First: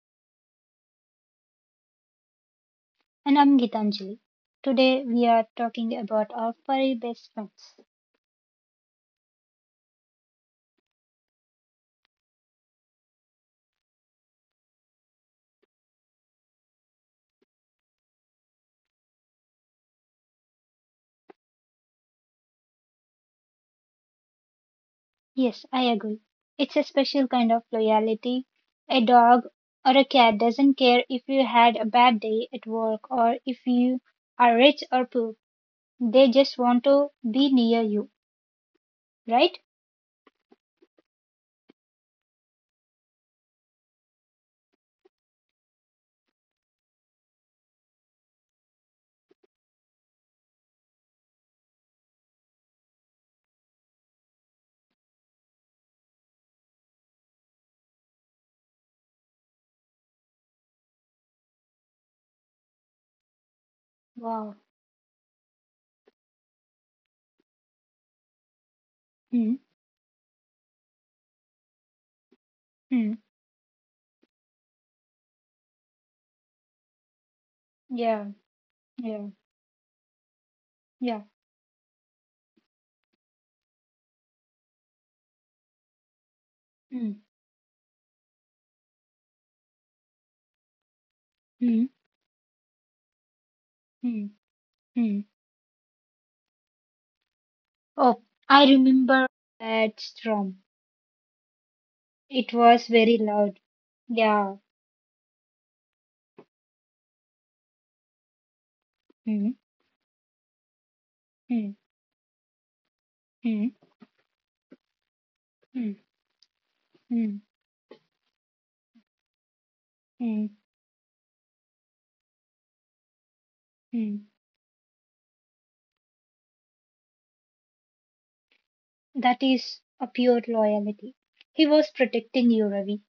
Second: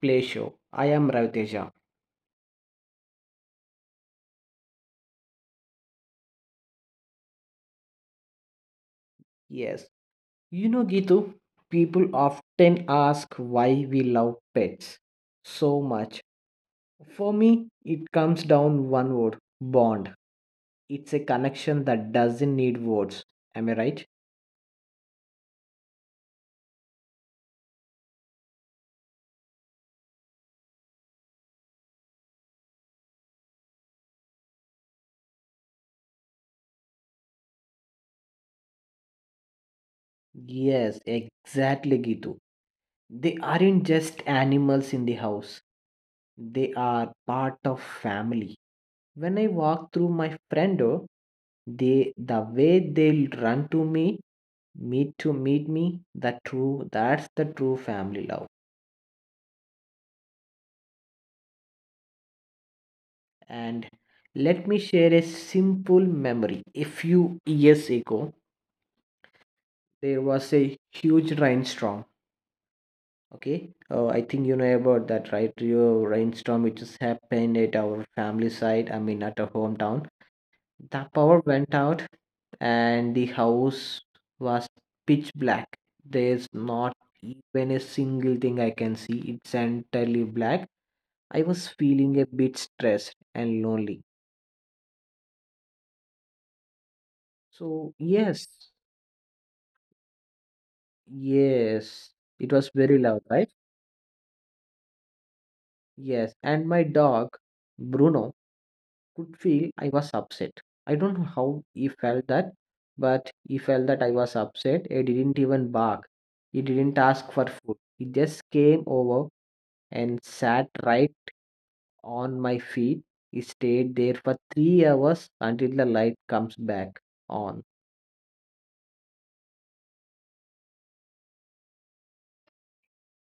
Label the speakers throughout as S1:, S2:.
S1: Play Show. I am Raviteja.
S2: And I'm Gitanjali. Today we are talking about our furry best friends.
S1: Yes, Gitu, people often ask why we love pets so much. For me, it comes down one word bond. It's a connection that doesn't need words. Am I right?
S2: Yes, I agree. It's a special kind of loyalty. A dog or a cat doesn't care if you had a bad day at work or if you are rich or poor. They just want to be near you, right?
S1: Yes, exactly, Gitu. They aren't just animals in the house, they are part of family. When I walk through my friend door, the way they'll run to me, meet me, the true that's the true family love. And
S2: Wow.
S1: let me share a simple memory. A few years ago,
S2: Mm,
S1: there was a huge rainstorm.
S2: mm,
S1: Okay, I think you know about that, right? Your rainstorm which has happened at our
S2: yeah,
S1: family side. I mean, at
S2: yeah,
S1: our hometown. The
S2: yeah.
S1: power went out and the house was pitch black. There's not
S2: Mm,
S1: even a single thing I can see. It's entirely black. I was
S2: mm,
S1: feeling a bit stressed and lonely.
S2: mm, mm.
S1: So,
S2: Oh,
S1: yes,
S2: I remember that storm.
S1: yes, it
S2: It
S1: was very
S2: was
S1: loud,
S2: very
S1: right?
S2: loud. Yeah.
S1: Yes, and my dog, Bruno, could feel
S2: Mm,
S1: I was upset. I don't know how he
S2: mm.
S1: felt that, but he felt
S2: Mm,
S1: that I was upset. He didn't even bark.
S2: mm,
S1: He didn't ask for
S2: mm,
S1: food. He just came over and
S2: mm,
S1: sat right on my feet. He stayed there for
S2: mm.
S1: 3 hours until the light comes back on.
S2: That is a pure loyalty. He was protecting you, Ravi.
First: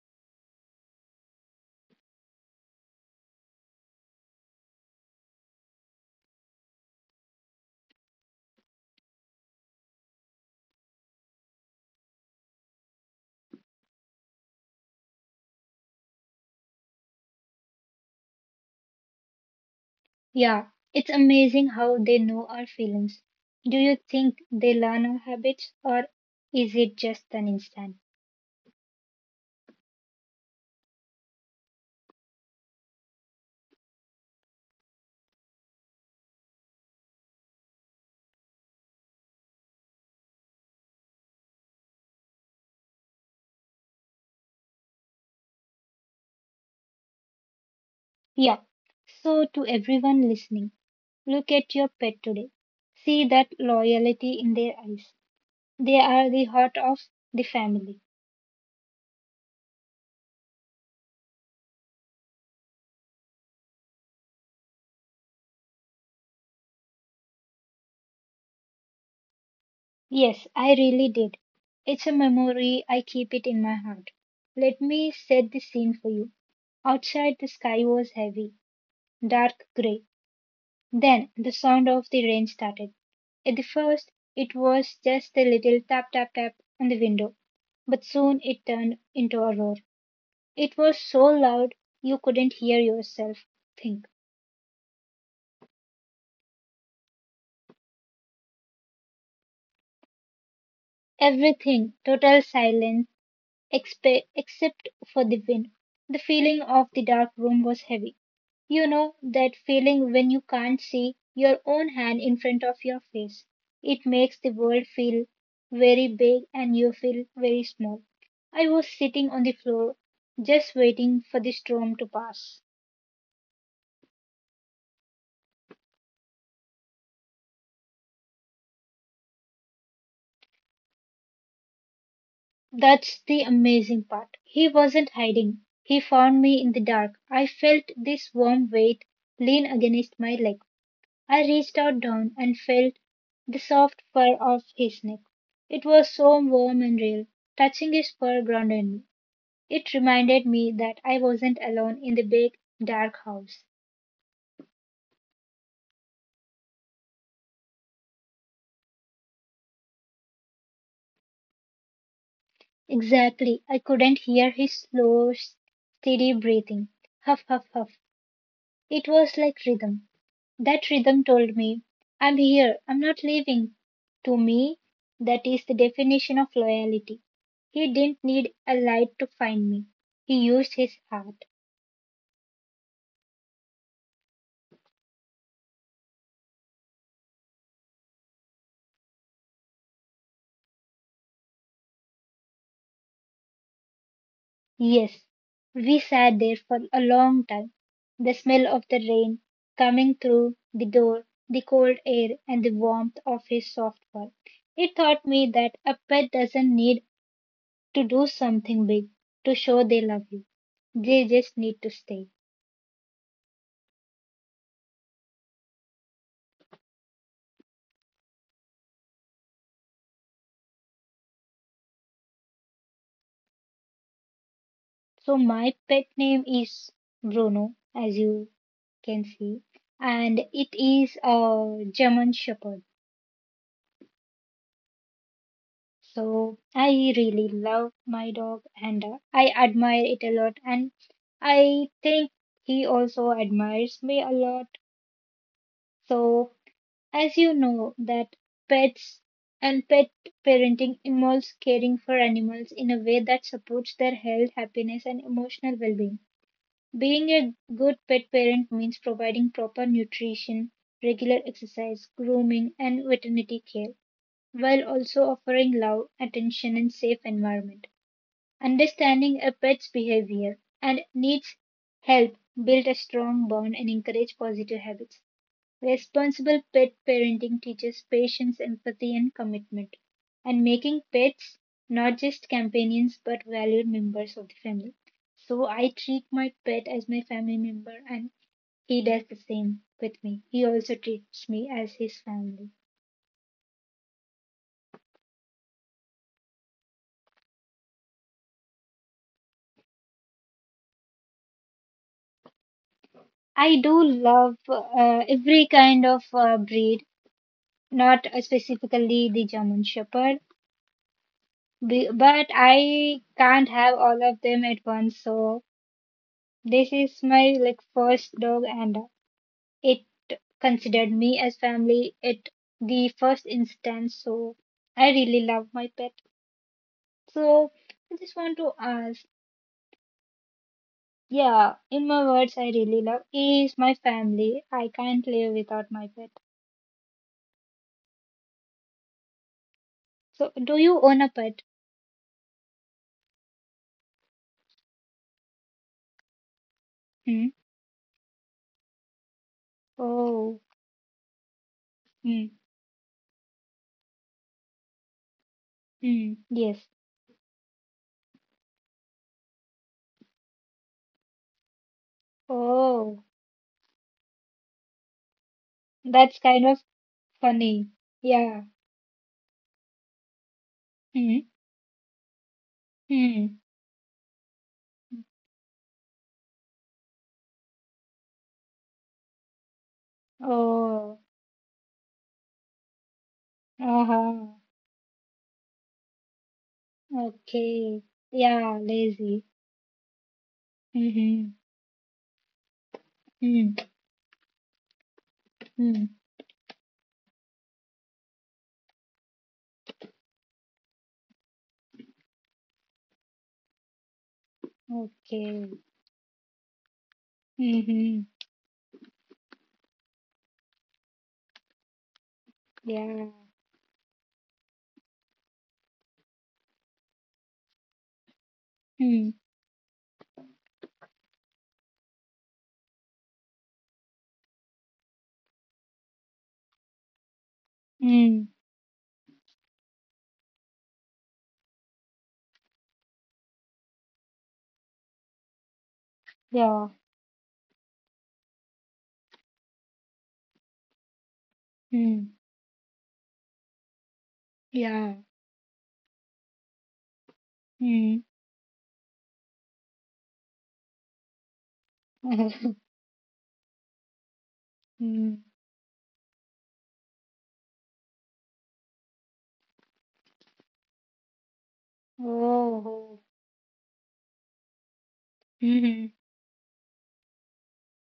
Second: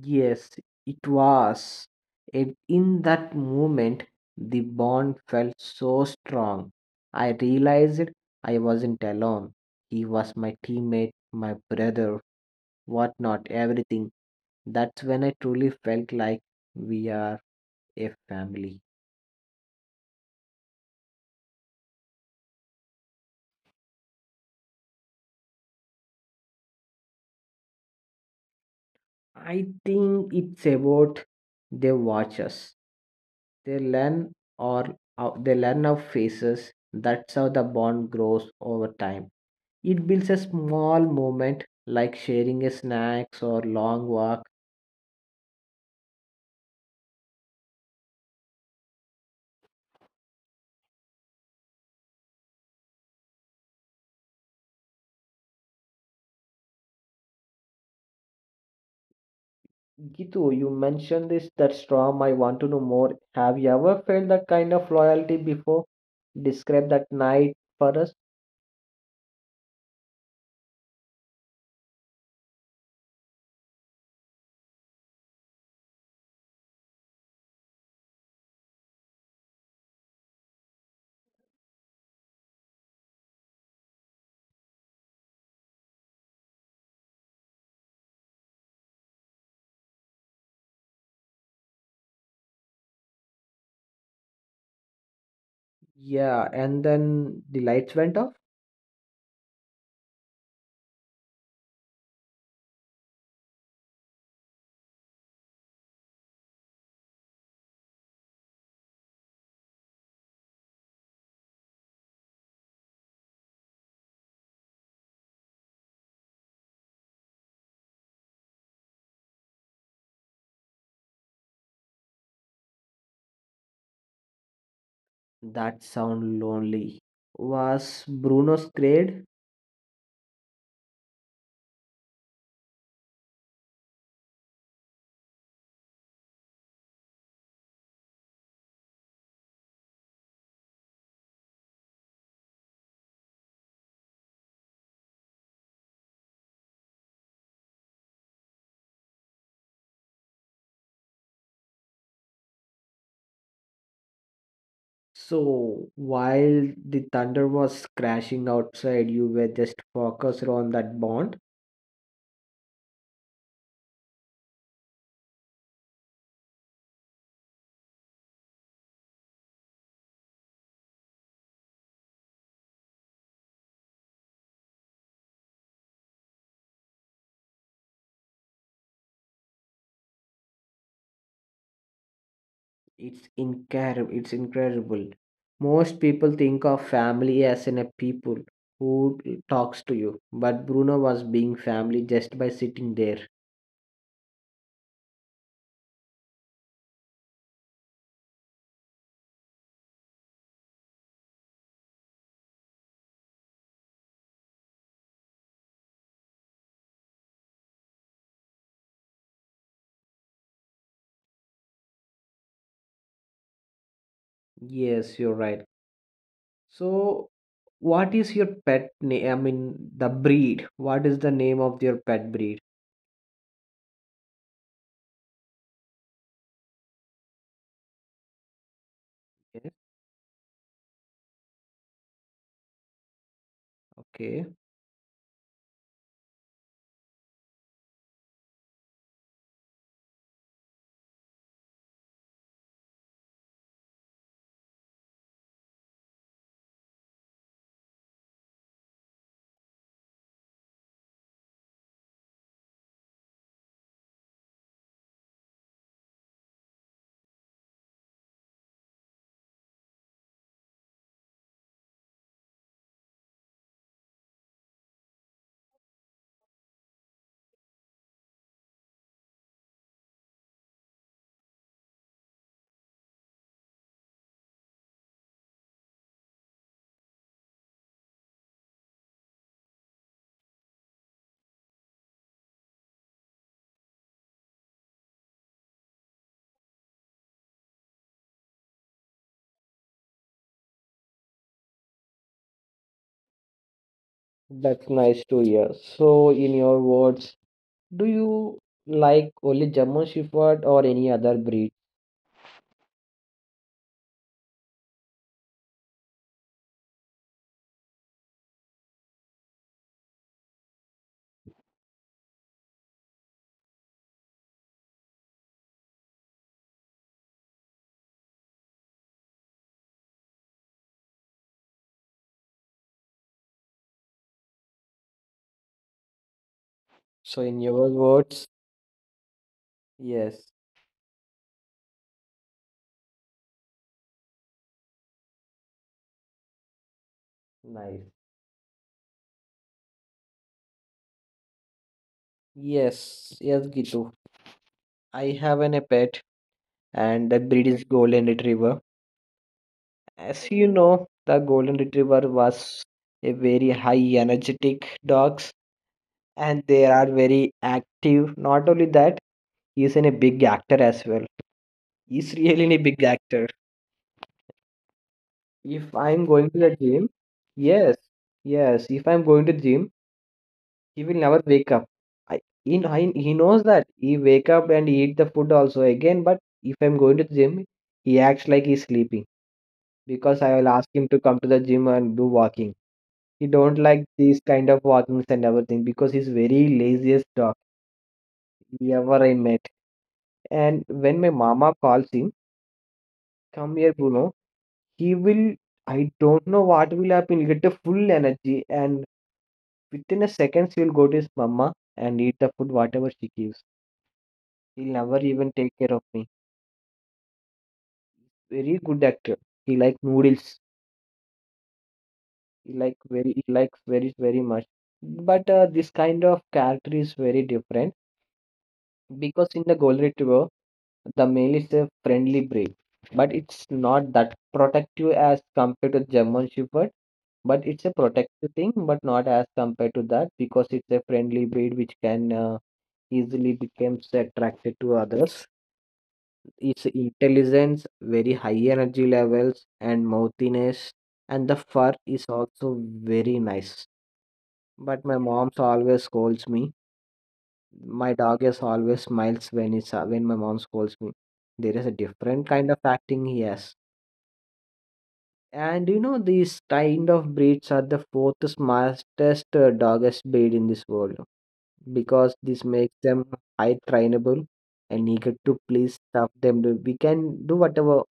S1: Yes, it was. And in that moment, the bond felt so strong. I realized I wasn't alone. He was my teammate, my brother, whatnot, everything. That's when I truly felt like we are a family.
S2: Yeah, it's amazing how they know our feelings. Do you think they learn our habits or is it just an instant?
S1: I think it's about they watch us. They learn or they learn our faces. That's how the bond grows over time. It builds a small moment like sharing a snacks or long walk.
S2: Yeah. So, to everyone listening, look at your pet today. See that loyalty in their eyes. They are the heart of the family.
S1: Gitu, you mentioned this that storm. I want to know more. Have you ever felt that kind of loyalty before? Describe that night for us.
S2: Yes, I really did. It's a memory, I keep it in my heart. Let me set the scene for you. Outside, the sky was heavy, dark grey. Then the sound of the rain started. At the first, it was just a little tap tap tap on the window, but soon it turned into a roar. It was so loud you couldn't hear yourself think.
S1: Yeah, and then the lights went off.
S2: Everything, total silence. Except for the wind. The feeling of the dark room was heavy. You know that feeling when you can't see your own hand in front of your face. It makes the world feel very big and you feel very small. I was sitting on the floor just waiting for the storm to pass.
S1: That sound lonely. Was Bruno scared?
S2: That's the amazing part. He wasn't hiding. He found me in the dark. I felt this warm weight lean against my leg. I reached out down and felt the soft fur of his neck. It was so warm and real. Touching his fur grounded me. It reminded me that I wasn't alone in the big, dark house.
S1: So while the thunder was crashing outside, you were just focused on that bond.
S2: Exactly. I couldn't hear his slow, steady breathing. Huff, huff, huff. It was like rhythm. That rhythm told me, I'm here, I'm not leaving. To me, that is the definition of loyalty. He didn't need a light to find me. He used his heart.
S1: It's incredible. It's incredible. Most people think of family as in a people who talks to you, but Bruno was being family just by sitting there.
S2: Yes, we sat there for a long time. The smell of the rain coming through the door, the cold air, and the warmth of his soft fur. It taught me that a pet doesn't need to do something big to show they love you. They just need to stay.
S1: Yes, you're right. So, what is your pet name? I mean, the breed. What is the name of your pet breed?
S2: So my pet name is Bruno, as you can see,
S1: Yes.
S2: and it is a German Shepherd.
S1: Okay,
S2: So I really love my dog and I admire it a lot and I think he also admires me a lot. So as you know that pets and pet parenting involves caring for animals in a way that supports their health, happiness and emotional well-being. Being a good pet parent means providing proper nutrition, regular exercise, grooming, and veterinary care, while also offering love, attention, and safe environment. Understanding a pet's behavior and needs help build a strong bond and encourage positive habits. Responsible pet parenting teaches patience, empathy, and commitment, and making pets not just companions but valued members of the family. So I treat my pet as my family member, and he does the same with me. He also treats me as his family.
S1: that's nice to hear. So, in your words, do you like only German Shepherd or any other breed?
S2: I do love every kind of breed, not specifically the German Shepherd, but I can't have all of them at once, so this is my like first dog and it considered me as family at the first instance. So I really love my pet.
S1: So, in
S2: So
S1: your
S2: I just
S1: words,
S2: want to ask,
S1: yes,
S2: yeah, in my words, I really love is my family. I can't live without my pet.
S1: nice.
S2: So do you own a pet?
S1: Yes, yes, Gitu. I have an a pet, and the
S2: Hmm.
S1: breed is Golden Retriever. As
S2: Oh.
S1: you know, the Golden Retriever
S2: Hmm.
S1: was a very high energetic dogs,
S2: Hmm.
S1: and
S2: Yes.
S1: they are very active. Not only that, he is in a big actor as well. He's really a big
S2: Oh.
S1: actor. If I'm
S2: That's
S1: going to
S2: kind of
S1: the gym,
S2: funny.
S1: yes,
S2: Yeah.
S1: yes. If I'm going to gym, he will never
S2: Hmm.
S1: wake up. I, he, kn- I- he
S2: Hmm.
S1: knows that he wake up and eat the food also again. But if I'm going to the gym, he acts like he's sleeping because I will ask him
S2: Oh.
S1: to come to the gym and do walking. He don't like these
S2: Uh-huh.
S1: kind of walkings and everything because he's very laziest dog
S2: Okay. Yeah,
S1: ever I
S2: lazy.
S1: met. And when my
S2: Mm-hmm.
S1: mama calls him,
S2: Mm.
S1: come here, Bruno. He will.
S2: Mm.
S1: I don't know what will happen. He'll get the full energy and within a seconds he will go to his mama and eat the food whatever she gives. He'll never even
S2: Okay.
S1: take care of me.
S2: Mm-hmm.
S1: Very good actor. He like noodles.
S2: Yeah.
S1: He likes very very much. But this kind of character is very different
S2: Mm.
S1: because in the Golden Retriever, the male is a friendly breed, but it's not that protective as compared to German Shepherd. But it's a
S2: Mm.
S1: protective thing, but not as compared to that because it's a friendly breed which can easily becomes attracted to others.
S2: Yeah.
S1: Its intelligence, very high energy levels, and mouthiness, and the fur is
S2: Mm.
S1: also very nice. But
S2: Yeah.
S1: my mom always scolds me. My
S2: Mm.
S1: dog is always smiles when my mom scolds me. There is a different kind of acting he has.
S2: Mm.
S1: And you know, these kind of breeds are the fourth smartest doggest breed in this world because this makes
S2: Oh.
S1: them high trainable and eager to please
S2: Mm-hmm.
S1: stuff them. We can do whatever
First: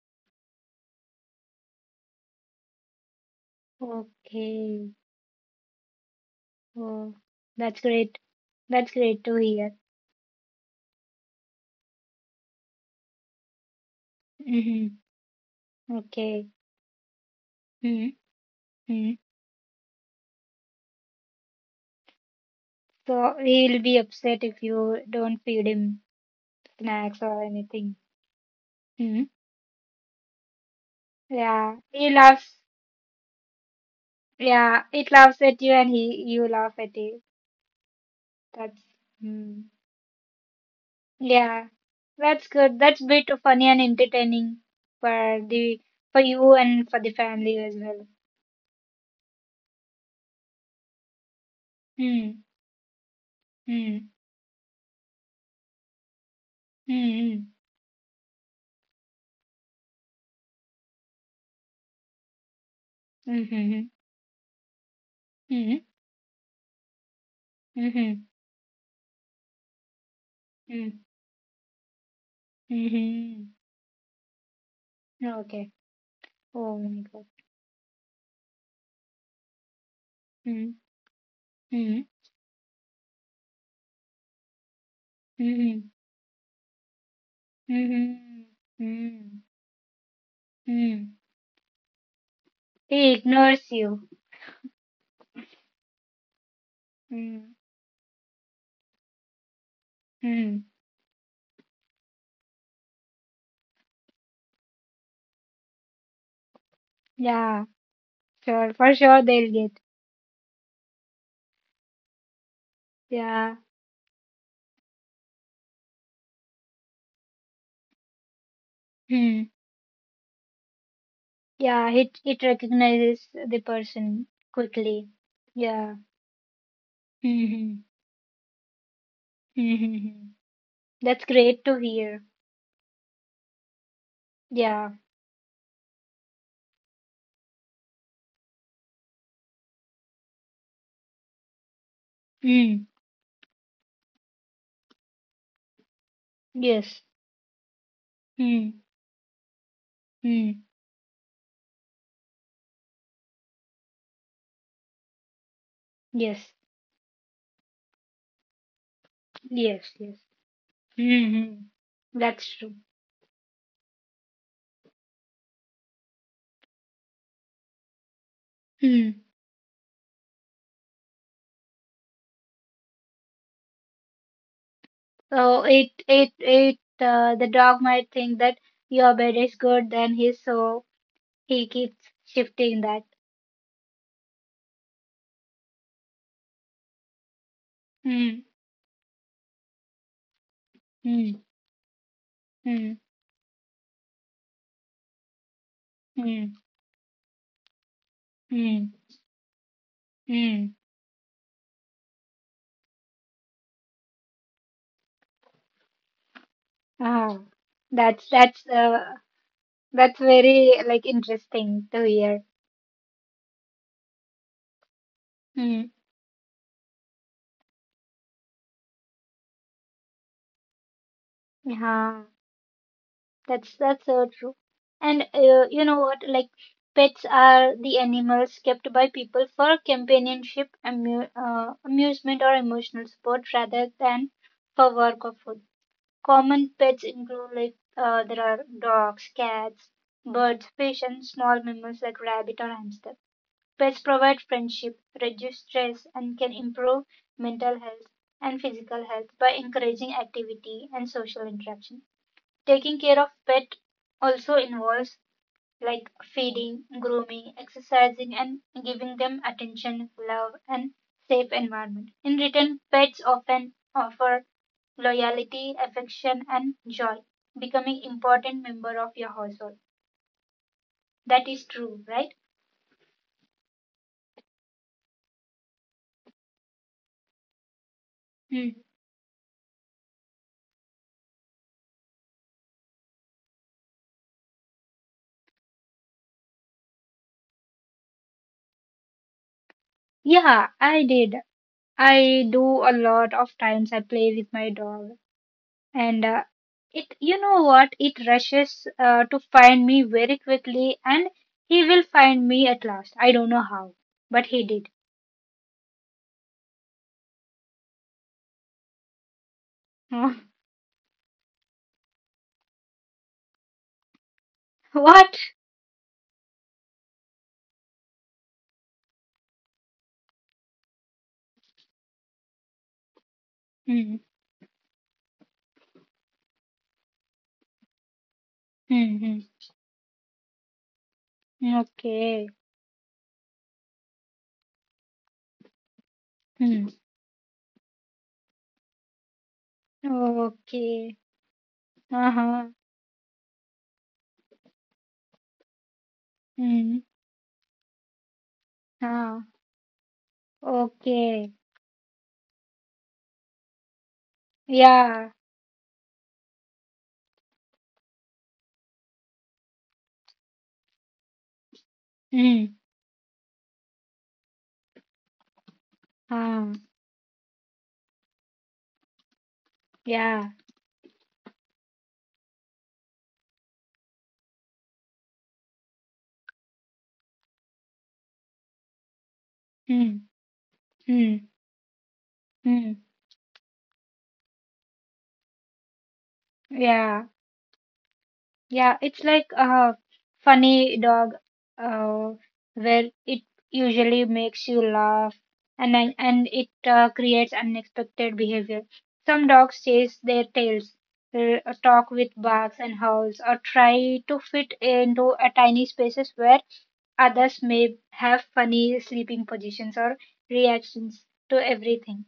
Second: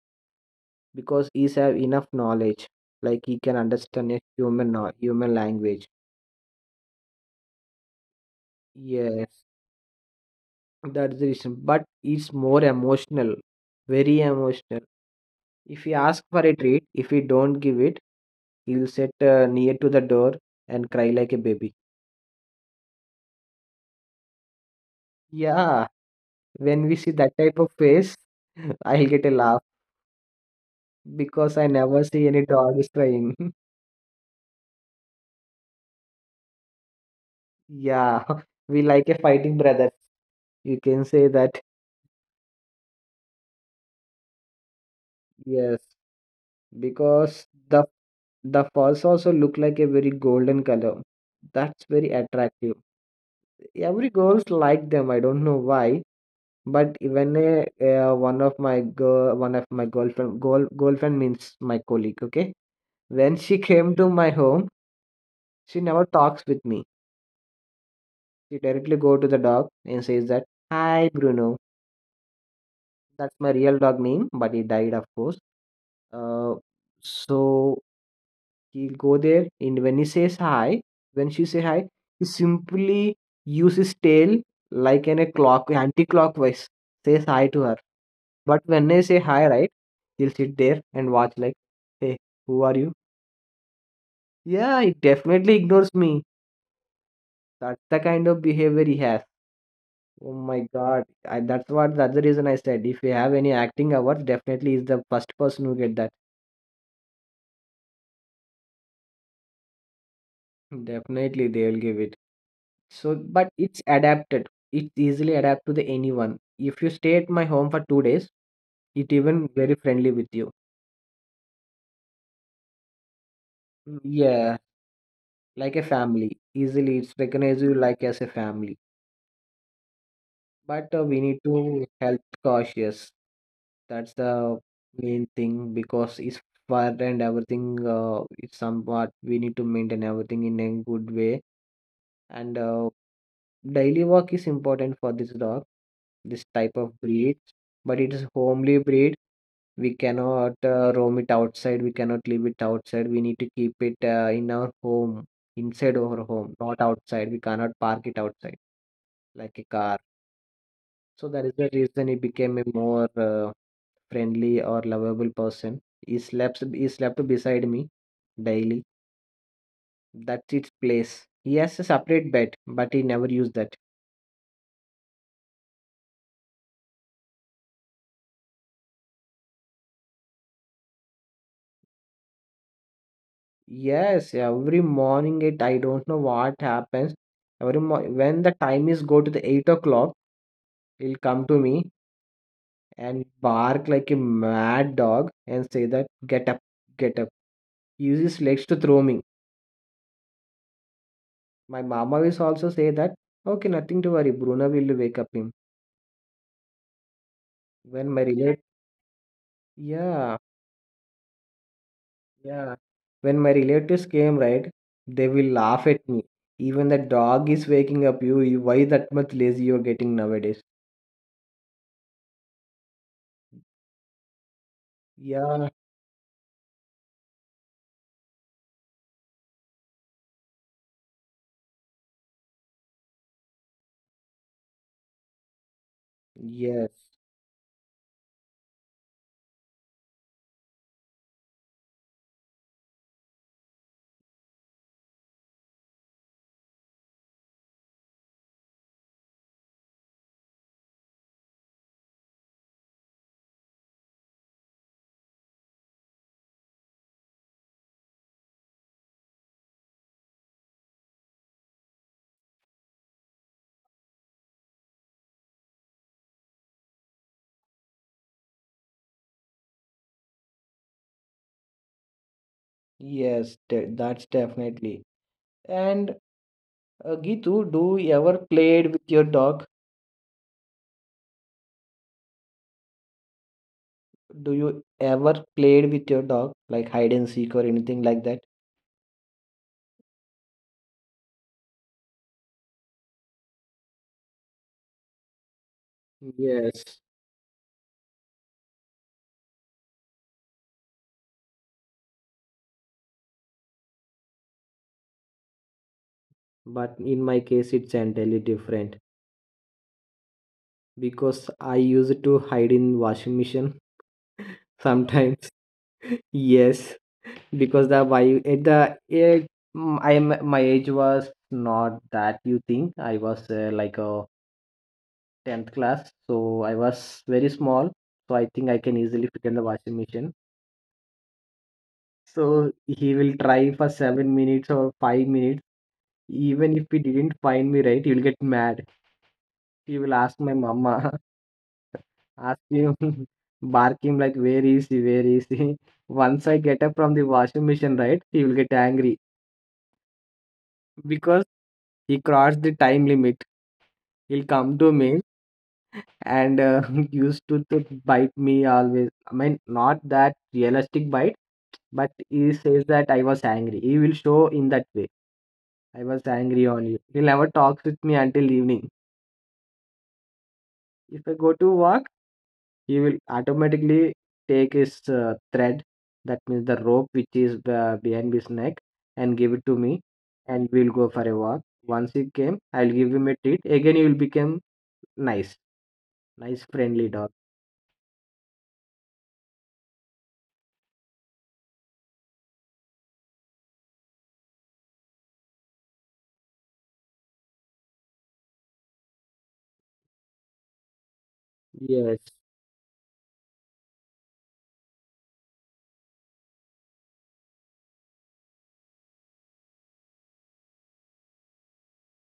S1: because he's have enough knowledge like he can understand a
S2: Okay.
S1: human language.
S2: Oh, that's great. That's great to
S1: Yes,
S2: hear.
S1: that's the reason, but it's more emotional, very emotional.
S2: Mm-hmm.
S1: If he ask for
S2: Okay.
S1: a treat, if he don't give it,
S2: Mm-hmm.
S1: he'll sit
S2: Mm-hmm.
S1: near to the door and cry like a baby.
S2: So he'll be upset if you don't feed
S1: Yeah,
S2: him
S1: when we see
S2: snacks
S1: that
S2: or
S1: type of
S2: anything.
S1: face I'll
S2: Mm-hmm.
S1: get a laugh because I
S2: Yeah.
S1: never
S2: He
S1: see any
S2: loves.
S1: dog is crying.
S2: Yeah, it laughs at you and he you laugh at it.
S1: Yeah, we
S2: That's
S1: like a fighting
S2: Hmm.
S1: brother, you can say that.
S2: yeah. That's good. That's bit funny and entertaining for
S1: Yes,
S2: the for you and for the
S1: because
S2: family as
S1: the
S2: well.
S1: the falls also look like a very golden color. That's very
S2: Hmm.
S1: attractive. Every
S2: Hmm.
S1: girls like them. I don't know why, but even
S2: Hmm.
S1: a, one of my girl, one of my girlfriend, girl, girlfriend means my colleague. Okay, when
S2: Hmm.
S1: she
S2: Hmm.
S1: came to my home, she
S2: Hmm.
S1: never talks with me.
S2: Hmm.
S1: She directly go to the dog and says that,
S2: Hmm.
S1: "Hi, Bruno."
S2: Hmm.
S1: That's
S2: Hmm.
S1: my real dog name, but he died, of course.
S2: Okay.
S1: Uh,
S2: Oh my God.
S1: so he'll go there, and when he says hi,
S2: Hmm.
S1: when she say hi,
S2: Hmm.
S1: he simply uses his tail like in a clock,
S2: Hmm.
S1: anti-clockwise, says hi to her.
S2: Hmm.
S1: But when I say
S2: Hmm.
S1: hi, right, he'll sit there and
S2: Hmm.
S1: watch like, hey, who are you?
S2: He ignores you.
S1: Yeah, he definitely ignores me.
S2: Hmm.
S1: That's the kind of behavior he has. Oh
S2: Hmm.
S1: my God, that's what that's the reason I said. If you have any acting awards, definitely is the first person who get that.
S2: Yeah. Sure. For sure they'll get.
S1: Definitely, they will give it. So, but
S2: Yeah.
S1: it's adapted. It easily adapt to the anyone. If you stay at my home for 2 days, it
S2: Hmm.
S1: even very friendly with you.
S2: Yeah, it recognizes the person
S1: Yeah,
S2: quickly.
S1: like a
S2: Yeah.
S1: family. Easily, it's recognize you
S2: Mm-hmm.
S1: like as a family.
S2: Mm-hmm.
S1: But we
S2: That's
S1: need
S2: great to
S1: to help
S2: hear.
S1: cautious. That's the
S2: Yeah.
S1: main thing because it's far and everything. It's somewhat we need to maintain everything in a good way. And
S2: Mm.
S1: daily work is important for this dog, this type of
S2: Yes.
S1: breed. But it is homely
S2: Mm.
S1: breed. We cannot
S2: Mm.
S1: roam it outside. We cannot leave it outside. We need to keep it in our home, inside our home,
S2: Yes.
S1: not outside. We cannot park it outside like a
S2: Yes.
S1: car.
S2: Yes.
S1: So that is
S2: Mm-hmm.
S1: the reason he
S2: That's
S1: became a
S2: true.
S1: more friendly or lovable person. He sleeps. He slept beside me daily.
S2: Mm.
S1: That's its place. He has a separate bed, but he never used that.
S2: So it the dog might think that your bed is good than his, so he keeps shifting that.
S1: Yes, every morning it. I don't know what happens. When
S2: Mm.
S1: the time is go to the 8 o'clock, he'll
S2: Mm.
S1: come to me
S2: Mm.
S1: and bark like a mad dog and say that get
S2: Mm.
S1: up, get up, use his legs to
S2: Mm.
S1: throw me.
S2: Mm.
S1: My mama will also say that okay nothing to worry, Bruno will wake up him.
S2: Ah,
S1: When my
S2: that's
S1: relate
S2: that's uh that's
S1: Yeah,
S2: very like interesting to hear.
S1: yeah, when my relatives came right, they will
S2: Hmm.
S1: laugh at me, even the dog is waking up you, you why that much lazy you're getting nowadays.
S2: Yeah, that's so true. And
S1: Yeah,
S2: you know what? Like pets are the animals kept by people for companionship, amusement, or emotional support rather than for work or food. Common pets
S1: yes,
S2: include like there are dogs, cats, birds, fish, and small mammals like rabbit or hamster. Pets provide friendship, reduce stress, and can improve mental health and physical health by encouraging activity and social interaction. Taking care of pet also involves like feeding, grooming, exercising and giving them attention, love and safe environment. In return, pets often offer loyalty, affection and joy, becoming important member of your household. That is true, right?
S1: that's definitely. And Gitu, do you ever
S2: Hmm.
S1: played with your dog? Do you ever played with your dog, like hide and seek or anything like that?
S2: Yeah, I did. I do a lot of times I play with my dog and
S1: Yes,
S2: it you know what it rushes to find me very quickly and he will find me at last. I don't know how, but he did.
S1: but in my case, it's entirely different because I used to hide in washing machine sometimes.
S2: What?
S1: Yes, because the why at the eh, mm, I am my age was not that you think. I was like
S2: Hmm.
S1: a tenth class, so I was very small. So I think I can
S2: Hmm.
S1: easily
S2: Hmm.
S1: fit in the washing machine.
S2: Okay.
S1: So he will try for 7 minutes or 5 minutes. Even if
S2: Hmm.
S1: he didn't find me right, he will get mad. He will ask my mama,
S2: Okay.
S1: ask
S2: Uh-huh.
S1: him, bark him like, where is he? Where is he? Once I get up
S2: Hmm.
S1: from the washing machine, right, he will get angry
S2: Ah.
S1: because
S2: Okay.
S1: he crossed the time limit. He'll come to me
S2: Yeah.
S1: and used to bite me always. I mean, not that realistic bite, but he
S2: Hmm.
S1: says that I was angry. He will show in that way. I was angry
S2: Ah.
S1: on you. He never talks with me until evening.
S2: Yeah.
S1: If I go to walk, he will automatically take his thread, that means the rope which is behind his neck, and give it to me,
S2: Hmm.
S1: and we'll go for a
S2: Hmm.
S1: walk. Once he came, I'll
S2: Hmm.
S1: give him a treat. Again, he will become nice, nice, friendly dog.
S2: Yeah. Yeah, it's like a funny dog, uh, where it usually makes you laugh and it creates unexpected behavior. Some dogs chase their tails, uh,
S1: Yes,
S2: talk with barks and howls, or try to fit into a tiny spaces where others may have funny sleeping positions or reactions to everything.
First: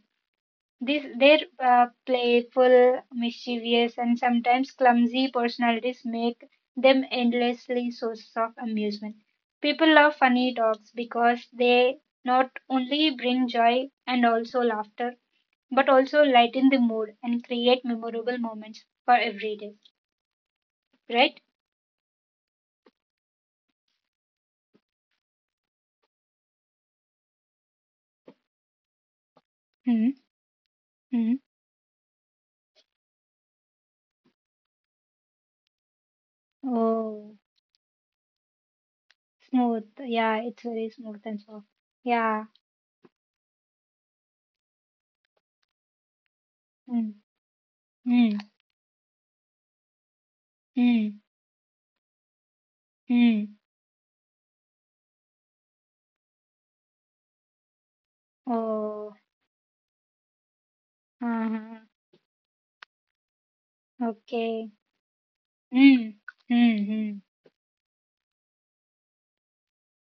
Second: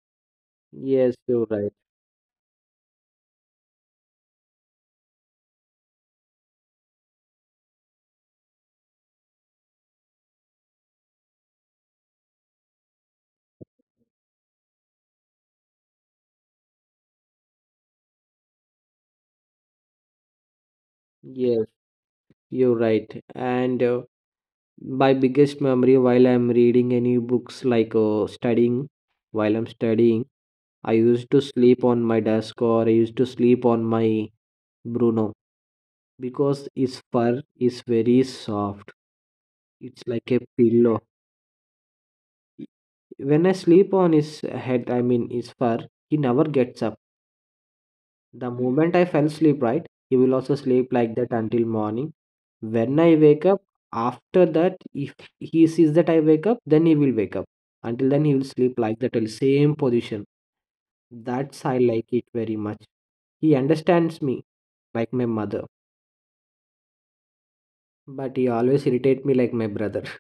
S2: This,
S1: yes,
S2: their
S1: you're right.
S2: playful, mischievous, and sometimes clumsy personalities make them endlessly sources of amusement. People love funny dogs because they not only bring joy and also laughter, but also lighten the mood and create memorable moments for every day. Right?
S1: Yes, you're right. And my biggest memory while I'm reading any books, like studying, while I'm
S2: Hmm.
S1: studying. I used
S2: Hmm.
S1: to sleep on my desk or I used to sleep on my Bruno because its
S2: Oh,
S1: fur is very soft.
S2: smooth.
S1: It's like
S2: Yeah,
S1: a
S2: it's very
S1: pillow.
S2: smooth and soft. Yeah.
S1: When I sleep on his head, I mean his fur, he never gets up.
S2: Hmm. Hmm.
S1: The moment I fell asleep, right, he will also sleep like
S2: Hmm.
S1: that until morning. When I wake
S2: Hmm.
S1: up, after that, if he sees that I wake up, then he will wake up. Until then, he will sleep like that,
S2: Oh.
S1: till same position.
S2: Uh
S1: That's I
S2: huh.
S1: like it very much. He understands me
S2: Okay.
S1: like my mother,
S2: Mm. Mm-hmm.
S1: but he always irritate me like my brother.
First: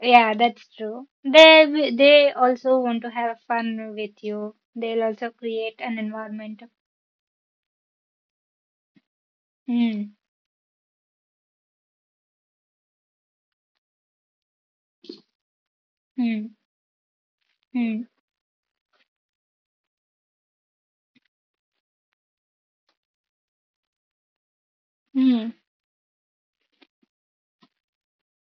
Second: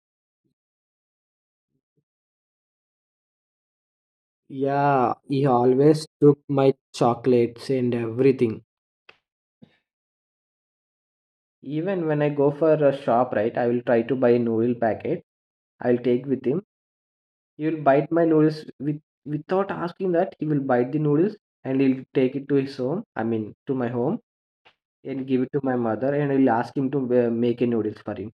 S2: Yeah, that's true. They also want to have fun with you. They'll
S1: Yeah,
S2: also
S1: he
S2: create an
S1: always took
S2: environment.
S1: my chocolates and everything.
S2: Mm.
S1: Even when I go for a shop, right, I will try to buy a noodle packet. I will take with
S2: Mm.
S1: him. He will
S2: Mm.
S1: bite my noodles without asking that. He will bite the noodles and he'll take it to his home. I mean, to my home and give
S2: Mm.
S1: it to my mother and I'll ask him to make a noodles for him.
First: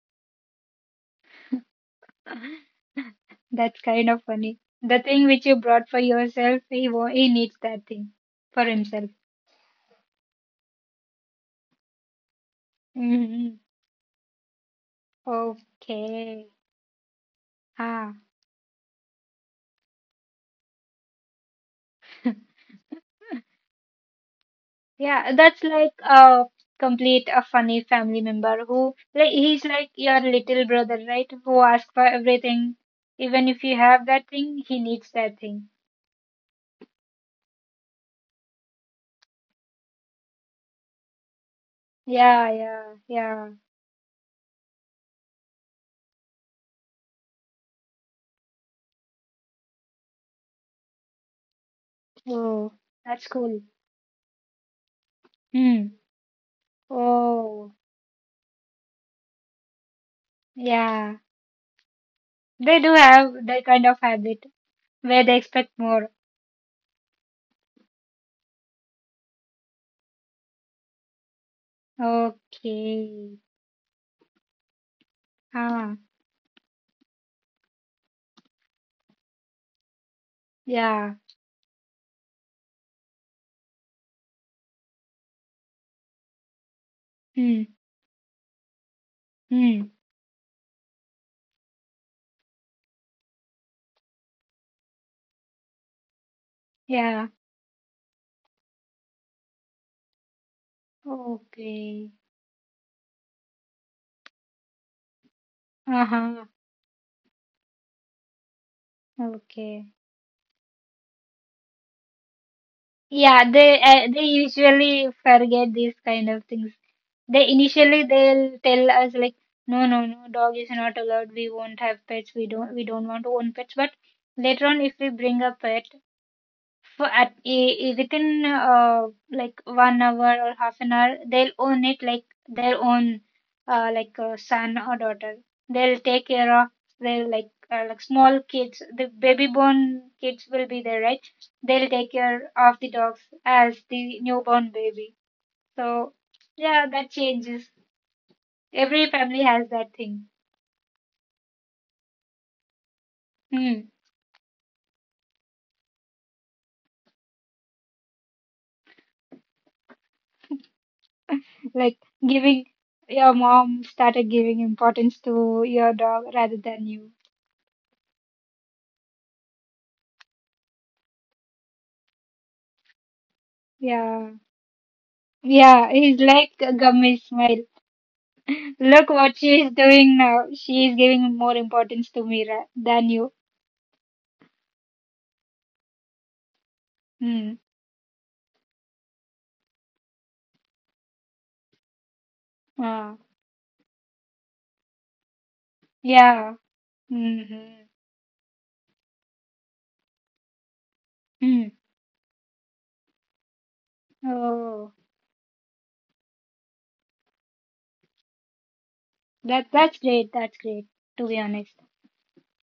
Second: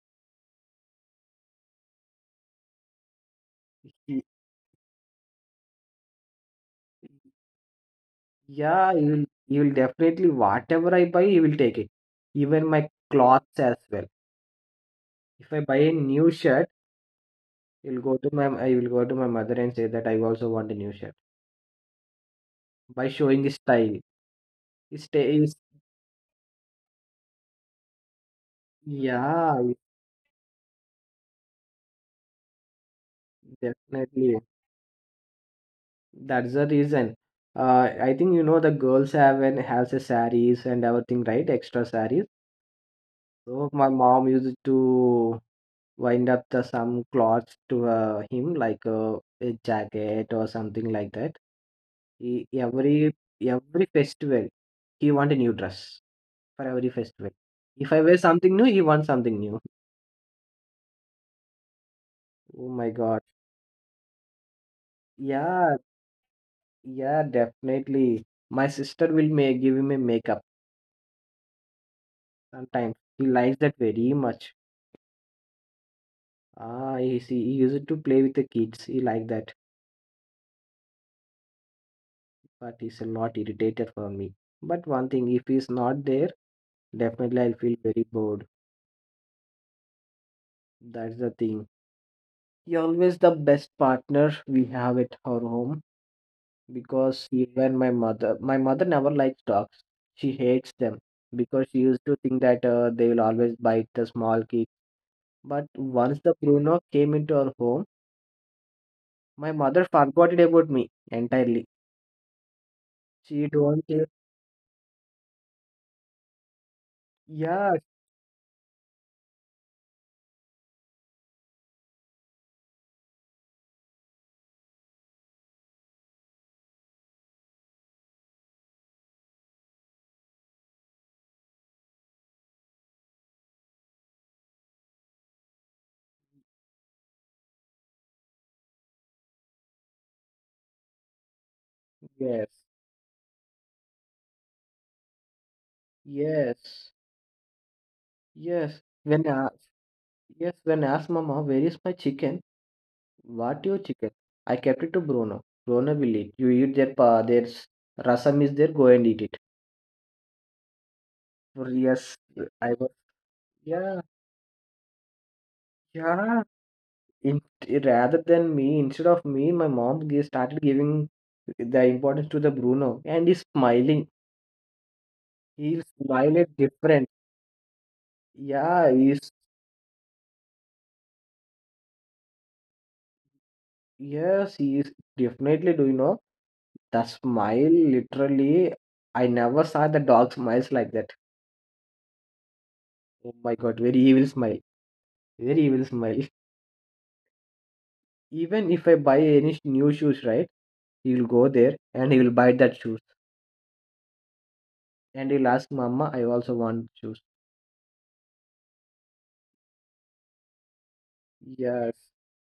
S2: That's kind of
S1: He-
S2: funny. The thing which you brought for yourself, he needs that thing for
S1: yeah,
S2: himself.
S1: he will definitely whatever I buy, he will take it. Even my
S2: Mm-hmm.
S1: clothes as well. If I buy a new
S2: Okay.
S1: shirt, you'll
S2: Ah.
S1: go to my I will go to my mother and say that I also want a new shirt by showing the style. It's ta-
S2: Yeah,
S1: is
S2: that's like a complete a funny family member who like
S1: Yeah,
S2: he's like your little brother, right? Who asks for everything. Even if you have that
S1: definitely.
S2: thing, he needs that thing.
S1: That's the reason. I think you know the girls have and has a saris and everything, right? Extra saris.
S2: Yeah, yeah, yeah.
S1: So my mom used to wind up the some clothes to him like a jacket or something like that. He,
S2: Oh, that's cool.
S1: every festival, he want a new dress.
S2: Hmm.
S1: For every festival.
S2: Oh,
S1: If I wear something new, he wants something new.
S2: yeah.
S1: Oh
S2: They
S1: my
S2: do
S1: god.
S2: have that kind of habit where they
S1: Yeah,
S2: expect more.
S1: yeah, definitely. My sister will make give him a makeup sometimes. He
S2: Okay.
S1: likes that very much.
S2: Ah,
S1: Ah, he see, he used to play with the kids. He like that,
S2: yeah.
S1: but he's a lot irritated for me. But one thing, if he's not there, definitely I'll
S2: Hmm.
S1: feel very bored.
S2: Hmm.
S1: That's the thing. He always the best partner we have at our home, because
S2: Yeah.
S1: even my mother never likes dogs. She hates them because she used
S2: Okay.
S1: to think that they will always bite the small kids. But once the
S2: Uh-huh.
S1: Bruno came into our home, my mother
S2: Okay.
S1: forgot it about me entirely. She
S2: Yeah,
S1: don't e-
S2: they usually forget these kind of things. They
S1: Yeah,
S2: initially they'll tell us like, no, no, no, dog is not allowed. We won't have pets. We don't want to own pets. But later on, if we bring a pet, for at a, within like 1 hour or half an hour they'll own it like their own like son or daughter they'll take care of their like small kids the baby born kids will be there right they'll take
S1: yes,
S2: care of the dogs as the newborn baby so yeah
S1: yes,
S2: that changes
S1: yes.
S2: every family has that thing
S1: Yes, when I asked mama, "Where is my chicken?" "What
S2: hmm.
S1: your chicken?" "I kept it to Bruno. Bruno will eat. You eat their rasam is there, go and eat it."
S2: Like
S1: Yes,
S2: giving
S1: I was.
S2: your mom
S1: Yeah.
S2: started giving importance to your dog
S1: Yeah,
S2: rather than you
S1: rather than me, instead of me, my mom started giving the importance to the Bruno, and he's smiling.
S2: yeah. Yeah,
S1: He'll
S2: he's
S1: smile
S2: like
S1: at
S2: a
S1: different.
S2: gummy smile.
S1: Yeah,
S2: Look
S1: he's
S2: what she is doing now. She is giving more importance to than you.
S1: yes, he is, definitely. Do you know the
S2: Hmm.
S1: smile? Literally, I never saw the dog smiles like that.
S2: Ah.
S1: Oh my God, very evil smile, very evil smile.
S2: Yeah. Mm-hmm.
S1: Even if I buy any new shoes, right? He'll go
S2: Mm.
S1: there and he will buy that shoes,
S2: Oh,
S1: and he'll ask, "Mama, I also want shoes."
S2: that that's great. That's great. To be honest.
S1: Yes.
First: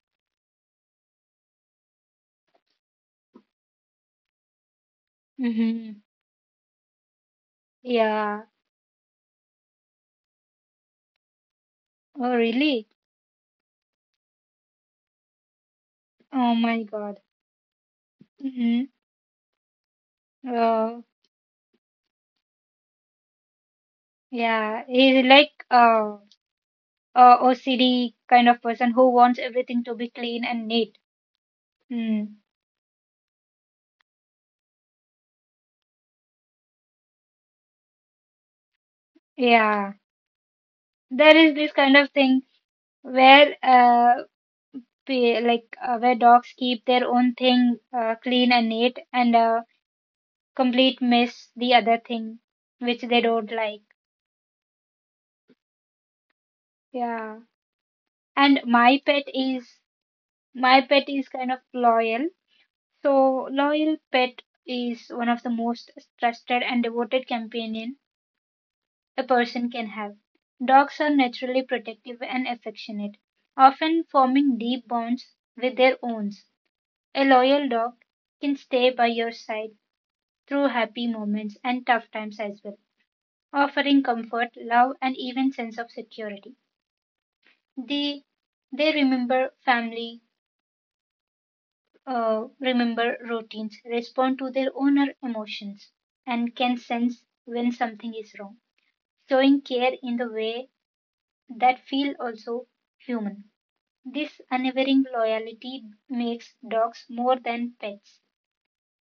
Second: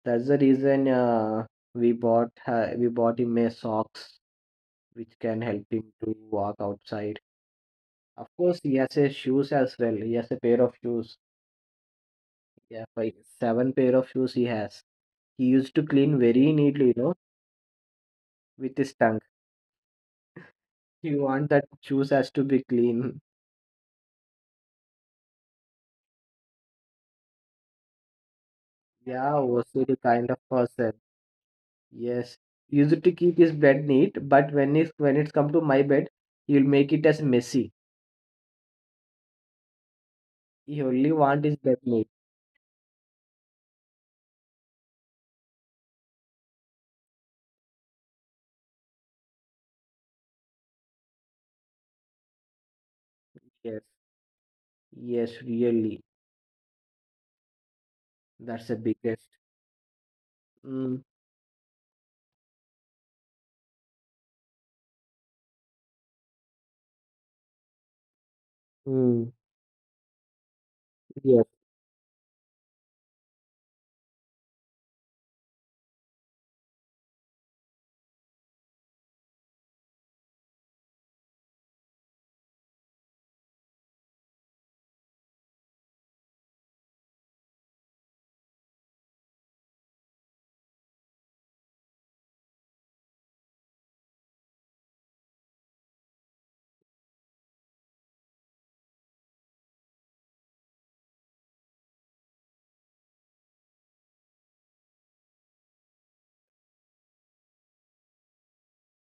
S1: That's the reason we bought him a socks which can help him
S2: Mm-hmm.
S1: to walk outside. Of
S2: Yeah.
S1: course, he has his shoes as well. He has a pair of shoes.
S2: Oh,
S1: Yeah,
S2: really?
S1: five, seven pair of shoes he has. He used to clean very
S2: Oh
S1: neatly, you
S2: my
S1: know,
S2: God.
S1: with his
S2: Mm-hmm.
S1: tongue.
S2: Oh,
S1: You want that shoes has to be clean.
S2: yeah. He's like a OCD kind of person who
S1: Yeah,
S2: wants
S1: was the
S2: everything to be
S1: kind of
S2: clean and
S1: person.
S2: neat.
S1: Yes,
S2: Mm.
S1: he used to keep his bed neat, but when it's come to my bed, he'll make it as messy.
S2: Yeah.
S1: He only want
S2: There
S1: his
S2: is
S1: bed
S2: this
S1: neat.
S2: kind of thing where like where dogs keep their own thing clean and neat and complete miss the other thing which they don't
S1: Yes,
S2: like
S1: yes, really.
S2: yeah
S1: That's
S2: and
S1: the biggest.
S2: my
S1: Mm,
S2: pet is kind of loyal so loyal pet is one of the most trusted and devoted companion
S1: mm,
S2: a person can have dogs are
S1: yes,
S2: naturally protective and affectionate often forming deep bonds with their owns. A loyal dog can stay by your side through happy moments and tough times as well, offering comfort, love, and even sense of security. They they remember family, remember routines, respond to their owner emotions, and can sense when something is wrong, showing care in the way that feel also human. This unwavering loyalty makes dogs more than pets.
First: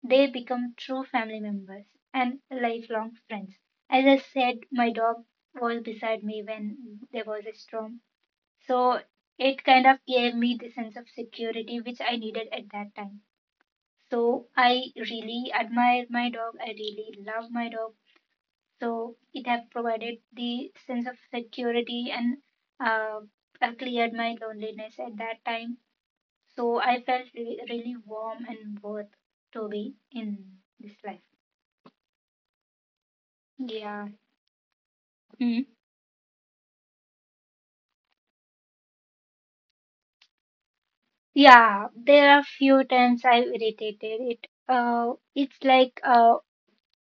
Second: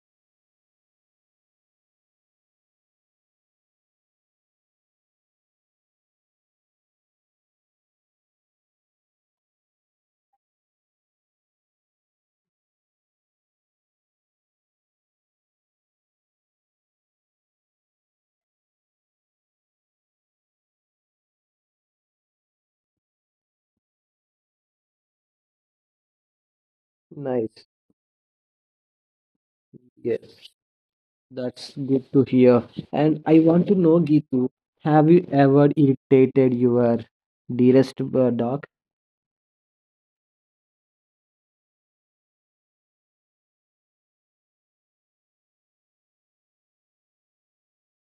S2: They become true family members and lifelong friends. As I said, my dog was beside me when there was a storm. So it kind of gave me the sense of security which I needed at that time. So I really admire my dog. I really love my dog. So it have provided the sense of security and uh, cleared my loneliness at that time. So I
S1: nice.
S2: felt really warm and worth to be
S1: Yes,
S2: in this
S1: that's
S2: life.
S1: good to hear. And I want to know, Gitu,
S2: Yeah.
S1: have you ever
S2: Mm.
S1: irritated your dearest dog?
S2: Yeah, there are few times I've irritated it. It's like uh,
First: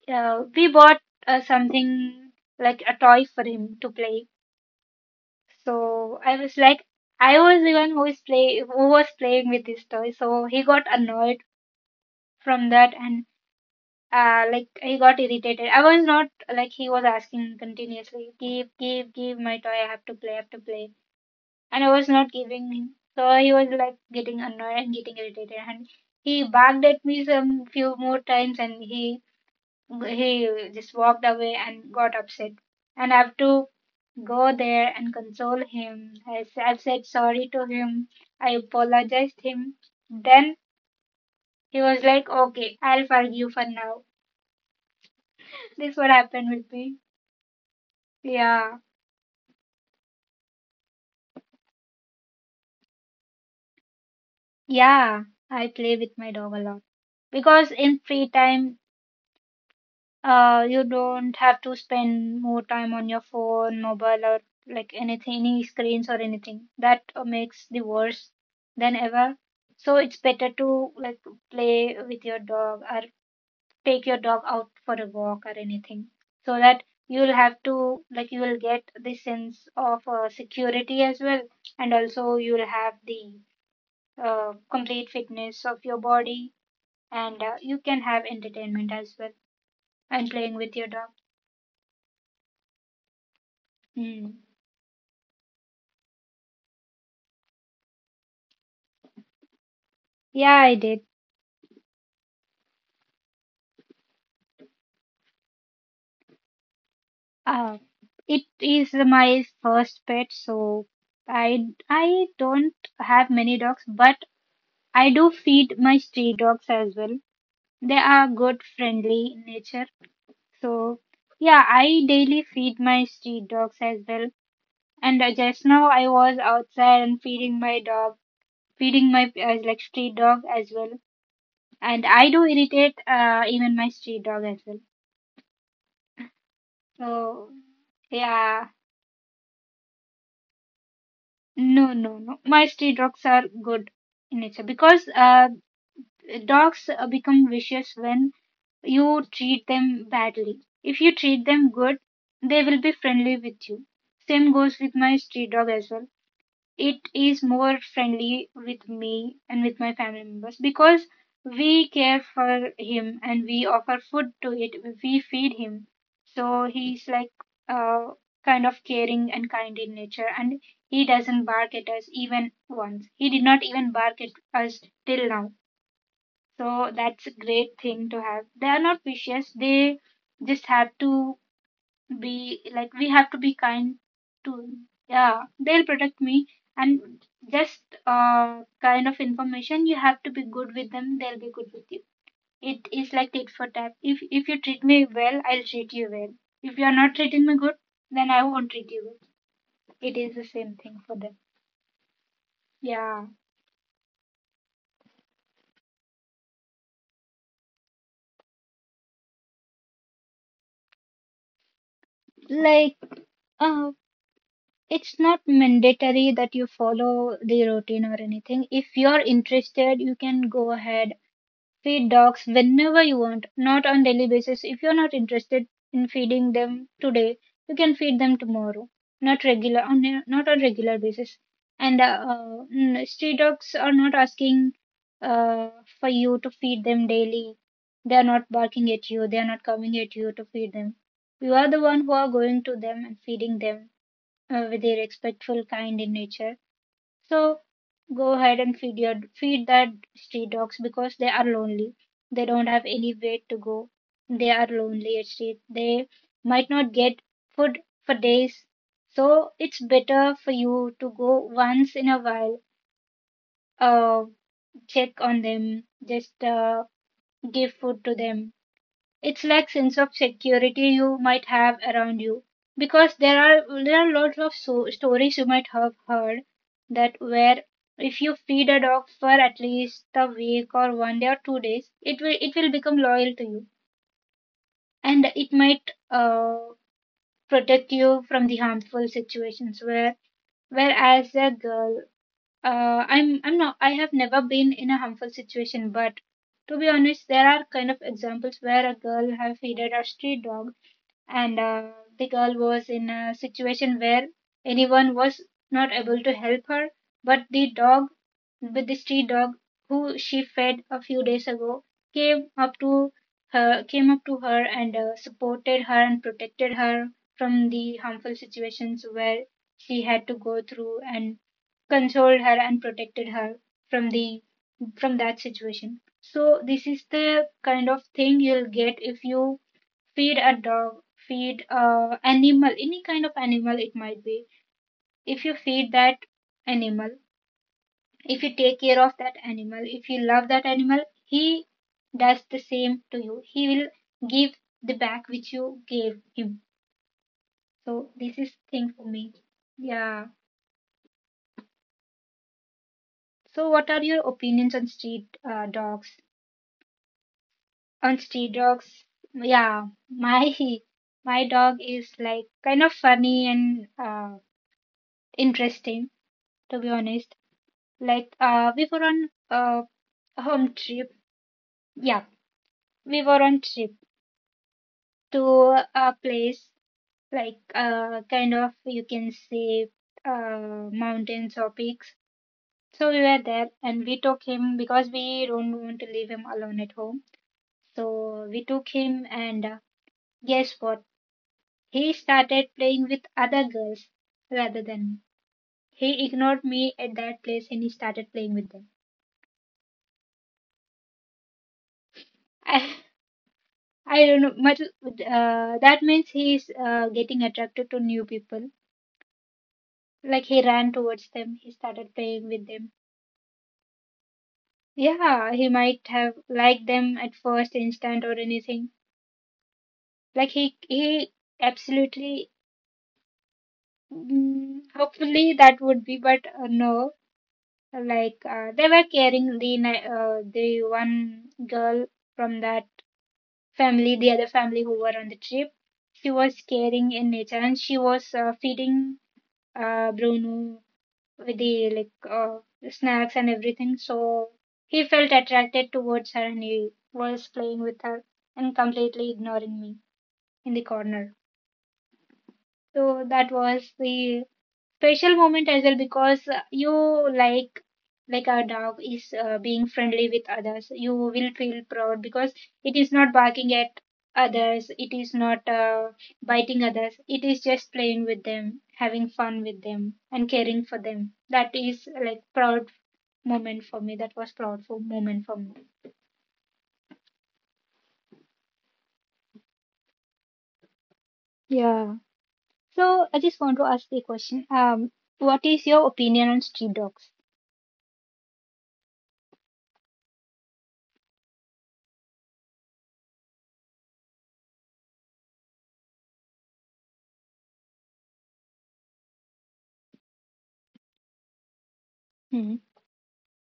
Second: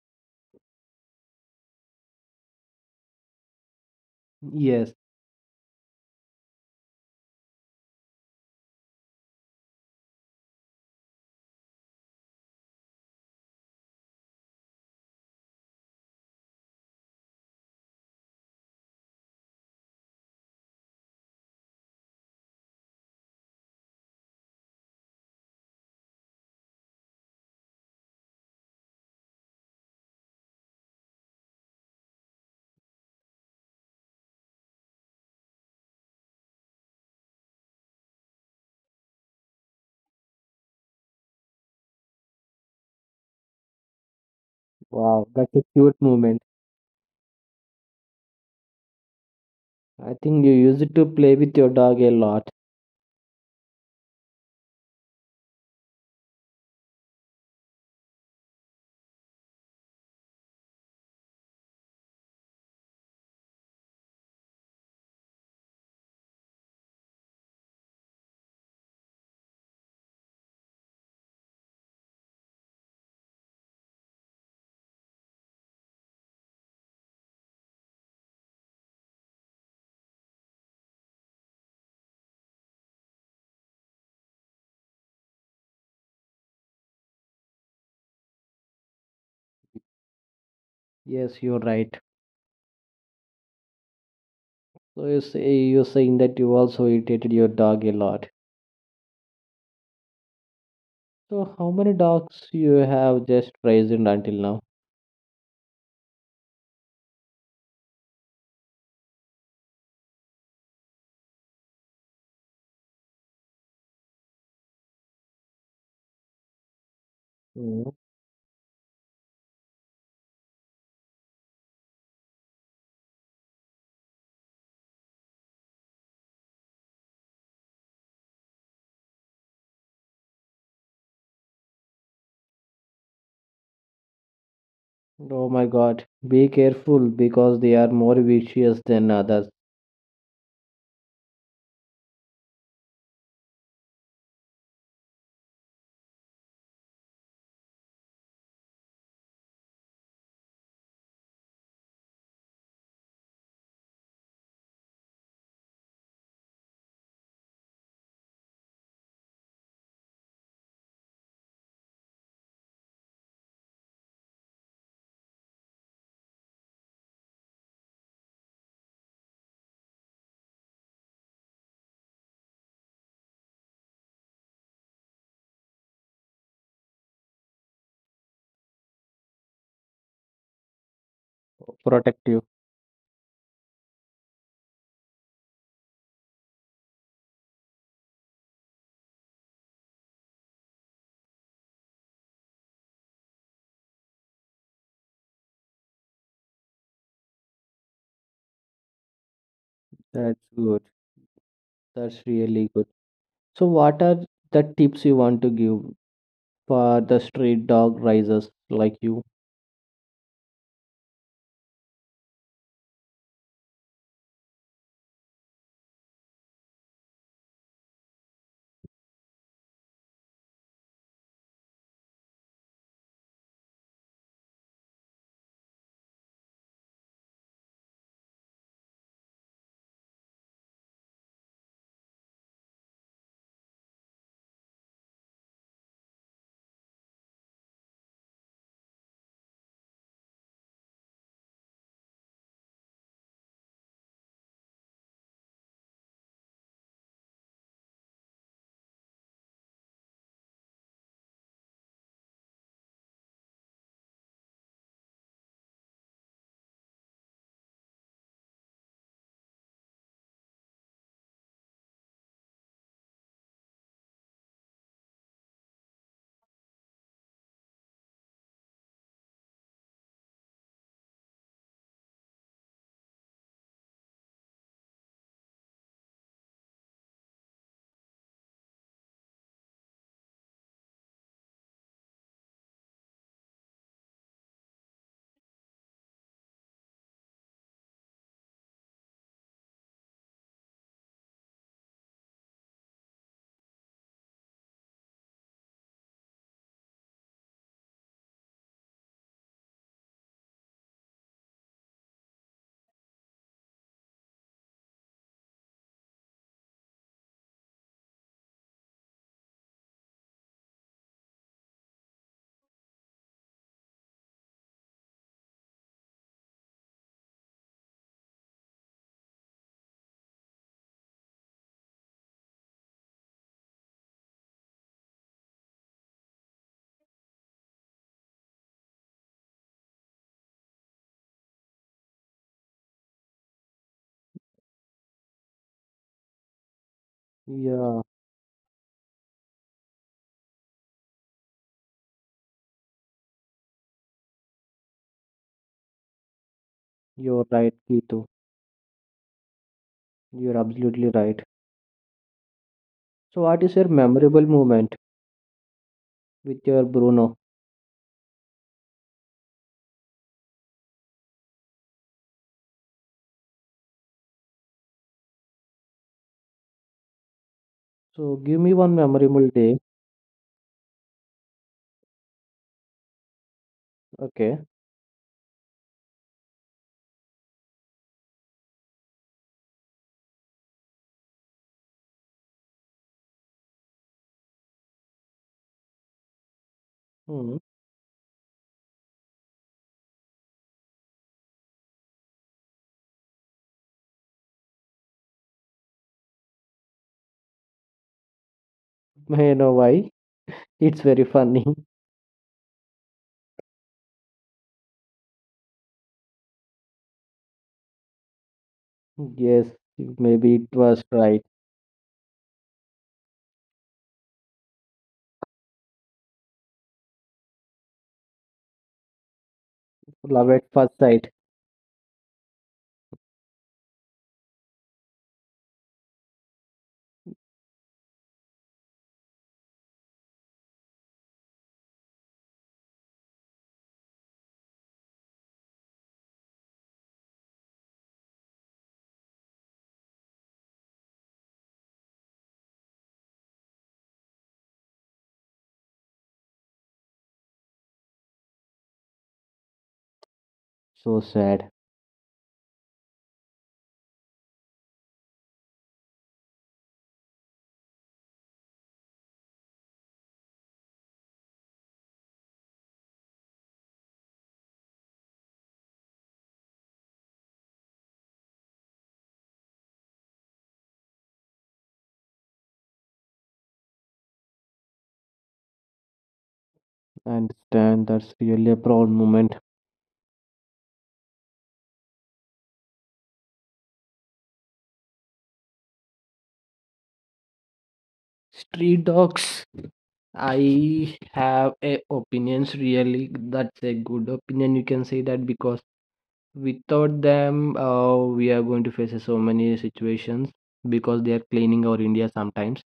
S2: uh, we bought something like a toy for him to play.
S1: Yes.
S2: So I was like, I was the one who is play who was playing with this toy. So he got annoyed from that, and like he got irritated. I was not, like, he was asking continuously, give, give, give my toy. I have to play, I have to play, and I was not giving him. So he was like getting annoyed and getting irritated, and he barked at me some few more times, and he just walked away and got upset. And I have to go there and console him. I said sorry to him. I apologized him. Then he was like, "Okay, I'll forgive you for now." This what
S1: Wow, that's a
S2: happened with
S1: cute
S2: me.
S1: moment.
S2: Yeah,
S1: I think you used to play with your dog a lot.
S2: yeah. I play with my dog a lot because in free time. You don't have to spend more time on your phone, mobile, or like anything, any screens or anything. That makes the worse than ever. So it's better to like play with your dog or take your dog out for a walk or anything, so that you'll have to like you will get the sense of security as well, and also you'll have the complete fitness of your body, and you can have entertainment as well and playing with your dog.
S1: Yes, you're right.
S2: Mm.
S1: So you're saying that you also irritated your dog a lot.
S2: Yeah, I did.
S1: So how many dogs you have just raised until
S2: Uh, it is my first pet, so I I don't have many dogs, but I do feed my stray dogs as well. They are
S1: now?
S2: good, friendly in nature. So yeah, I daily feed my stray dogs as well. And just now I was outside and feeding my dog, feeding my like stray dog as well. And I do irritate even my stray dog as well.
S1: Oh my god, be
S2: So
S1: careful because they
S2: yeah.
S1: are more vicious than others.
S2: No, no, no. My stray dogs are good in nature because dogs become vicious when you treat them badly. If you treat them good, they will be friendly with you. Same goes with my stray dog as well. It is more friendly with me and with my family members because we care for him and we offer food to it, we feed him. So he's like uh, kind of caring and kind in nature, and he doesn't bark at us. Even once he did not even bark at us till now. So that's a great thing to have. They are not vicious. They just have to be like,
S1: Protect
S2: we
S1: you.
S2: have to be kind to. Yeah, they'll protect me. And just kind of information, you have to be good with them, they'll be good with you. It is like tit for tat. If you treat me well, I'll treat you well. If you're not treating me good, then I won't treat you well. It is the same
S1: That's
S2: thing for
S1: good.
S2: them.
S1: That's really
S2: Yeah,
S1: good. So, what are the tips you want to give for the street dog raisers like you?
S2: like uh it's not mandatory that you follow the routine or anything. If you're interested, you can go ahead. Feed dogs whenever you want, not on daily basis. If you're not interested in feeding them today, you can feed them tomorrow. Not on regular basis. And street dogs are not asking uh, for you to feed them daily. They are not barking at you. They are not coming at you to feed them. You are the one who are going to them and feeding them with a respectful, kind in nature. So go ahead and feed your feed that street dogs because they are lonely. They don't have anywhere to go. They are lonely at street. They might not get food for days. So it's better for you to go once in a while, uh, check on them, just give food to them. It's like sense of security you might have around you, because there are lots of stories you might have heard, that where if you feed a dog for at least a week or 1 day or 2 days, it will become loyal to you, and it might protect you from the harmful situations where whereas a girl I have never been in a harmful situation, but to be honest, there are kind of examples where a girl have feeded a street dog, and the girl was in a situation where anyone was not able to help her, but the dog, with the street dog who she fed a few days ago, came up to her, and supported her and protected her from the harmful situations where she had to go through, and consoled her and protected her from the from that situation. So this is the kind of thing you'll get. If you feed a dog, feed a animal, any kind of animal it might be. If you feed that animal, if you take
S1: Yeah,
S2: care of that animal, if you love that animal, he does the same to you. He will give the back which you gave him. So
S1: you're
S2: this is
S1: right,
S2: thing for
S1: Gitu.
S2: me. Yeah.
S1: You're absolutely right.
S2: So what are your
S1: So, what is
S2: opinions
S1: your
S2: on
S1: memorable
S2: street
S1: moment
S2: dogs?
S1: with your Bruno?
S2: Honesty dogs. Yeah, my dog is like kind of funny and interesting, to be honest. Like we were
S1: So,
S2: on
S1: give me one
S2: a
S1: memorable day.
S2: home trip. Yeah, we were on trip to
S1: Okay.
S2: a place, like kind of you can say mountains or peaks. So we were there and we took him because we don't want to leave him alone at home.
S1: Hmm.
S2: So we took him, and guess what? He started playing with other girls rather than me. He ignored me at that place and he started playing with them.
S1: May I know why. It's very funny.
S2: I, I don't know much. That means he's getting attracted to new people. Like
S1: Yes,
S2: he ran towards
S1: maybe
S2: them.
S1: it
S2: He
S1: was
S2: started
S1: right.
S2: playing with them. Yeah, he might have liked them at first instant or anything. Like he
S1: Love
S2: he
S1: at first sight.
S2: absolutely. Mm, hopefully that would be, but no. Like they were carrying the the one girl from that family, the other family who were on the trip. She was caring in nature, and she was feeding Bruno with the like snacks and everything. So he felt attracted towards her, and he was playing with her and completely ignoring me in the corner.
S1: So sad.
S2: So that was the special moment as well, because you like our dog is being friendly with others, you will feel proud, because it is not barking at others, it is not biting others, it is just playing with them, having fun with them, and caring for them. That is like proud moment for me. That was proud for moment for me.
S1: I understand that's really a proud moment.
S2: Yeah. So I just want to ask the question, what is your opinion on street dogs?
S1: Street dogs, I have a opinions really. That's a good opinion. You can say that because without them, we are going to face so many situations because they are cleaning
S2: Hmm.
S1: our India sometimes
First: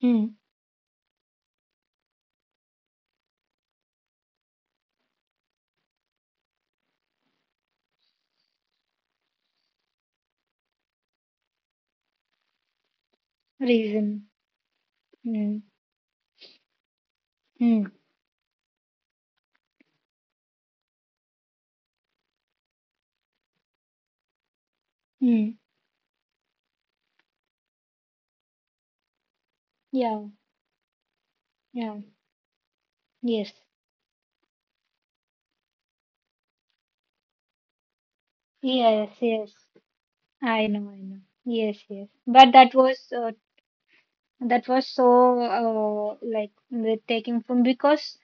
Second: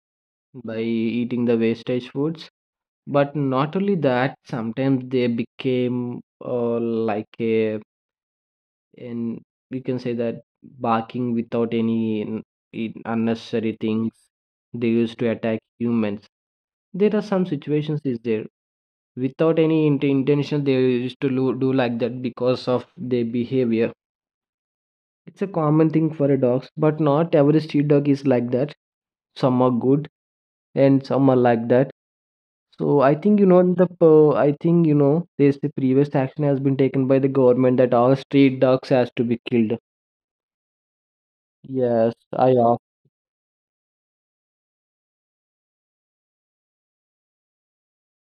S2: Hmm.
S1: by eating the wastage foods. But not only that, sometimes they became like a, and we can say that barking without any unnecessary things,
S2: Reason.
S1: they used to
S2: Hmm.
S1: attack humans. There are some
S2: Hmm.
S1: situations is there, without any intention they used to do like that because of their behavior. It's a
S2: Hmm.
S1: common thing for a dogs, but not every street dog is like that. Some are good
S2: Yeah,
S1: and some are like that.
S2: yeah,
S1: So
S2: yes,
S1: I think you know there's the previous action has been taken by the government that all street dogs
S2: yeah,
S1: has
S2: yes,
S1: to be
S2: yes.
S1: killed.
S2: I know, I know. Yes, yes.
S1: Yes i
S2: But that was so like the taking from, because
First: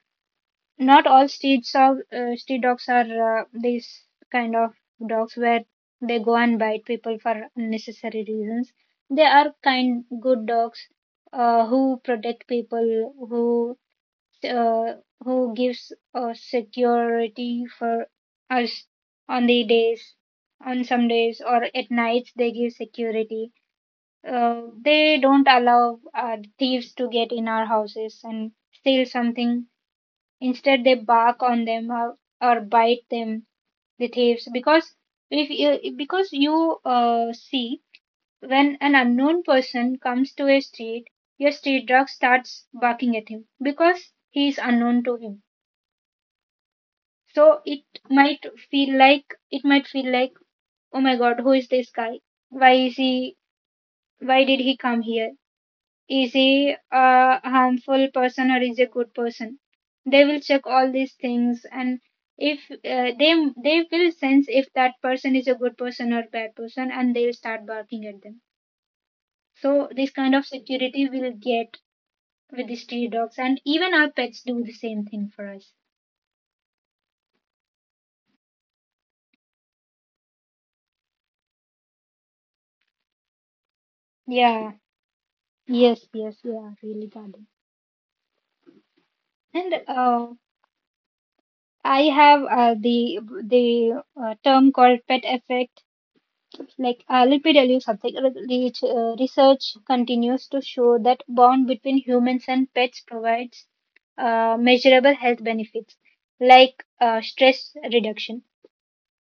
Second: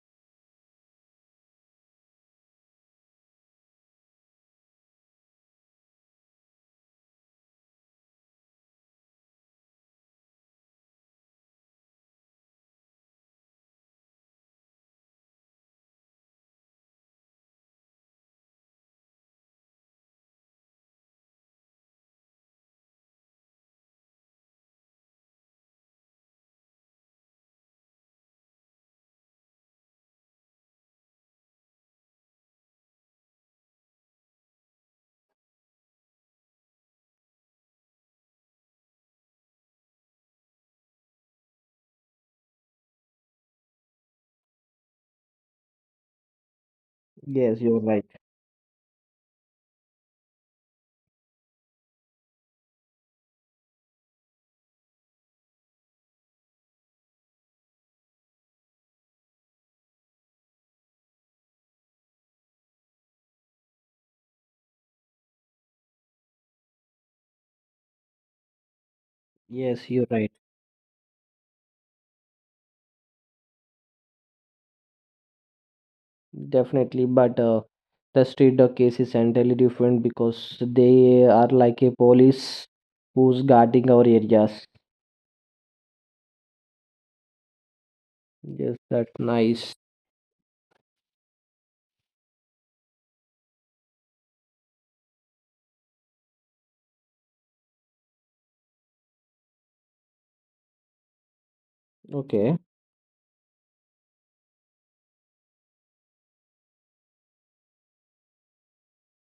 S2: not all street dogs are these kind of dogs where they go and bite people for unnecessary reasons. They are kind, good dogs who protect people, uh, who gives us security for us on the days, on some days or at nights they give security. They don't allow thieves to get in our houses and steal something. Instead, they bark on them, or bite them, the thieves, because if you, because you see, when an unknown person comes to a street, your street dog starts barking at him because he is unknown to him. So
S1: Yes, you're right.
S2: might it might feel like, oh my God, who is this guy? Why is he? Why did he come here? Is he a harmful person, or is he a good person? They will check all these things, and if they will sense if that person is a good person or bad person, and they'll start barking at them. So
S1: Yes, you're
S2: this
S1: right.
S2: kind of security we'll get with the stray dogs, and even our pets do the same thing for us.
S1: Definitely. But the street dog case is entirely different because they are like a police who's guarding our areas.
S2: Yeah. Yes. Yes. Yeah. Really, darling.
S1: Yes, that's nice.
S2: And I have the term called pet effect. Like, let me tell you something. Research continues to show that bond between humans
S1: Okay.
S2: and pets provides measurable health benefits, like stress reduction.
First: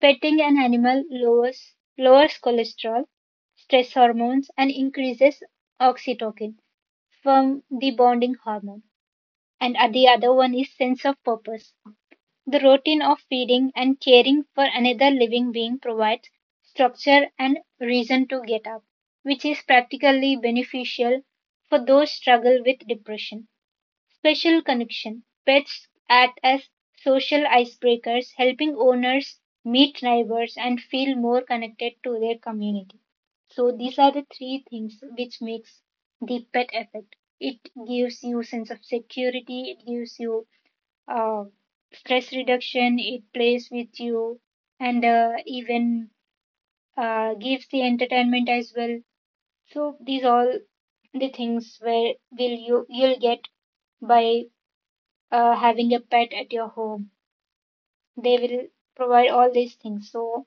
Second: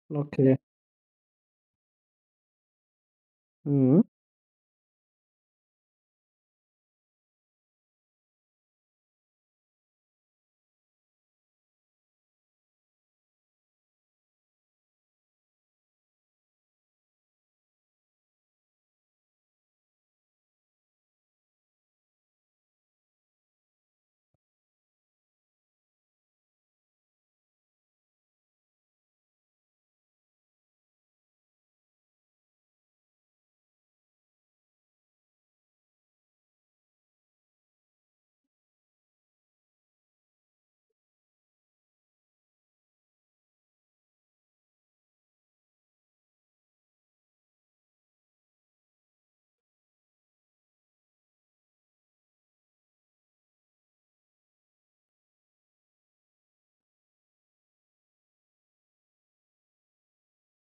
S2: Petting
S1: Okay.
S2: an animal lowers cholesterol, stress
S1: Mm.
S2: hormones, and increases oxytocin from the bonding hormone. And the other one is sense of purpose. The routine of feeding and caring for another living being provides structure and reason to get up, which is practically beneficial for those struggle with depression. Special connection. Pets act as social icebreakers, helping owners meet neighbors and feel more connected to their community. So these are the three things which makes the pet effect. It gives you sense of security, it gives you uh, stress reduction, it plays with you and even gives the entertainment as well, so these all the things where will you'll get by having a pet at your home. They will provide all these things, so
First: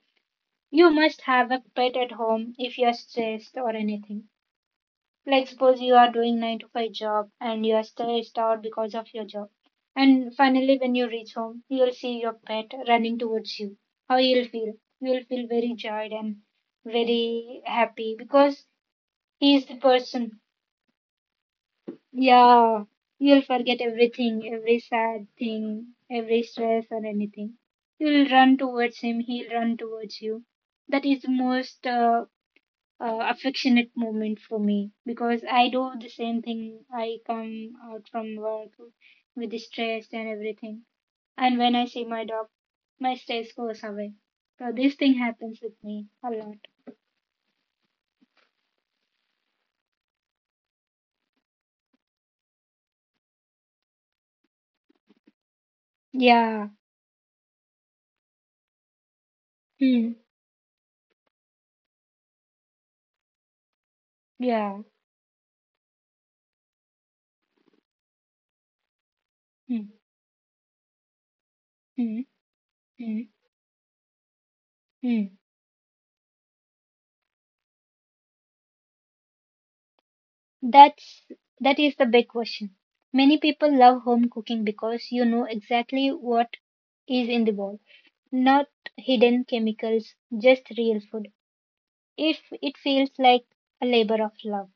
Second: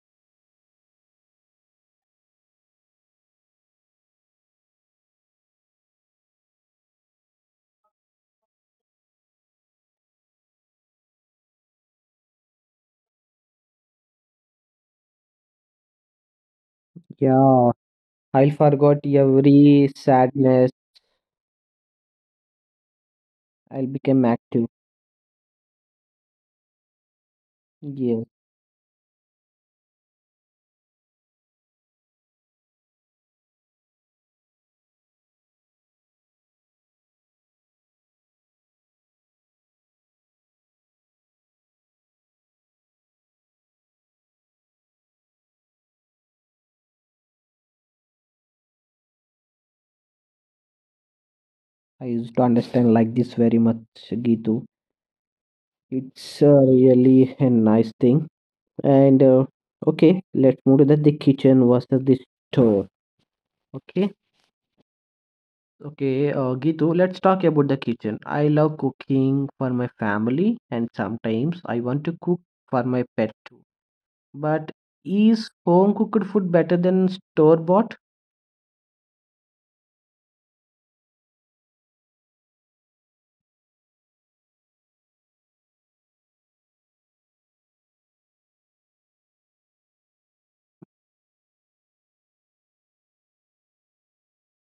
S2: you must have a pet at home if you're stressed or anything. Like suppose you are doing 9 to 5 job and you are stressed out because of your job. And finally when you reach home, you'll see your pet running towards you. How you'll feel? You'll feel very joyed and
S1: Yeah. I
S2: very
S1: forgot
S2: happy
S1: every
S2: because
S1: sadness.
S2: he is the person.
S1: I became active.
S2: Yeah. You'll forget everything, every sad thing, every
S1: Yes,
S2: stress or anything. You'll run towards him, he'll run towards you. That is the most affectionate moment for me because I do the same thing. I come out from work with the stress and everything, and when I see my dog, my stress goes away. So this thing happens with me a lot.
S1: I used to understand like this very much, Gitu. It's really a
S2: Yeah.
S1: nice thing. And okay, let's move
S2: Hmm.
S1: to the kitchen versus the store. Okay.
S2: Yeah.
S1: Okay, Gitu, let's talk about the kitchen. I love cooking for my
S2: Hmm.
S1: family, and sometimes I want to cook
S2: Hmm.
S1: for my pet
S2: Hmm.
S1: too. But
S2: Hmm.
S1: is home cooked food better than store bought?
S2: That's that is the big question. Many people love home cooking because you know exactly what is in the bowl. Not hidden chemicals, just real food. If it feels like a labor of love.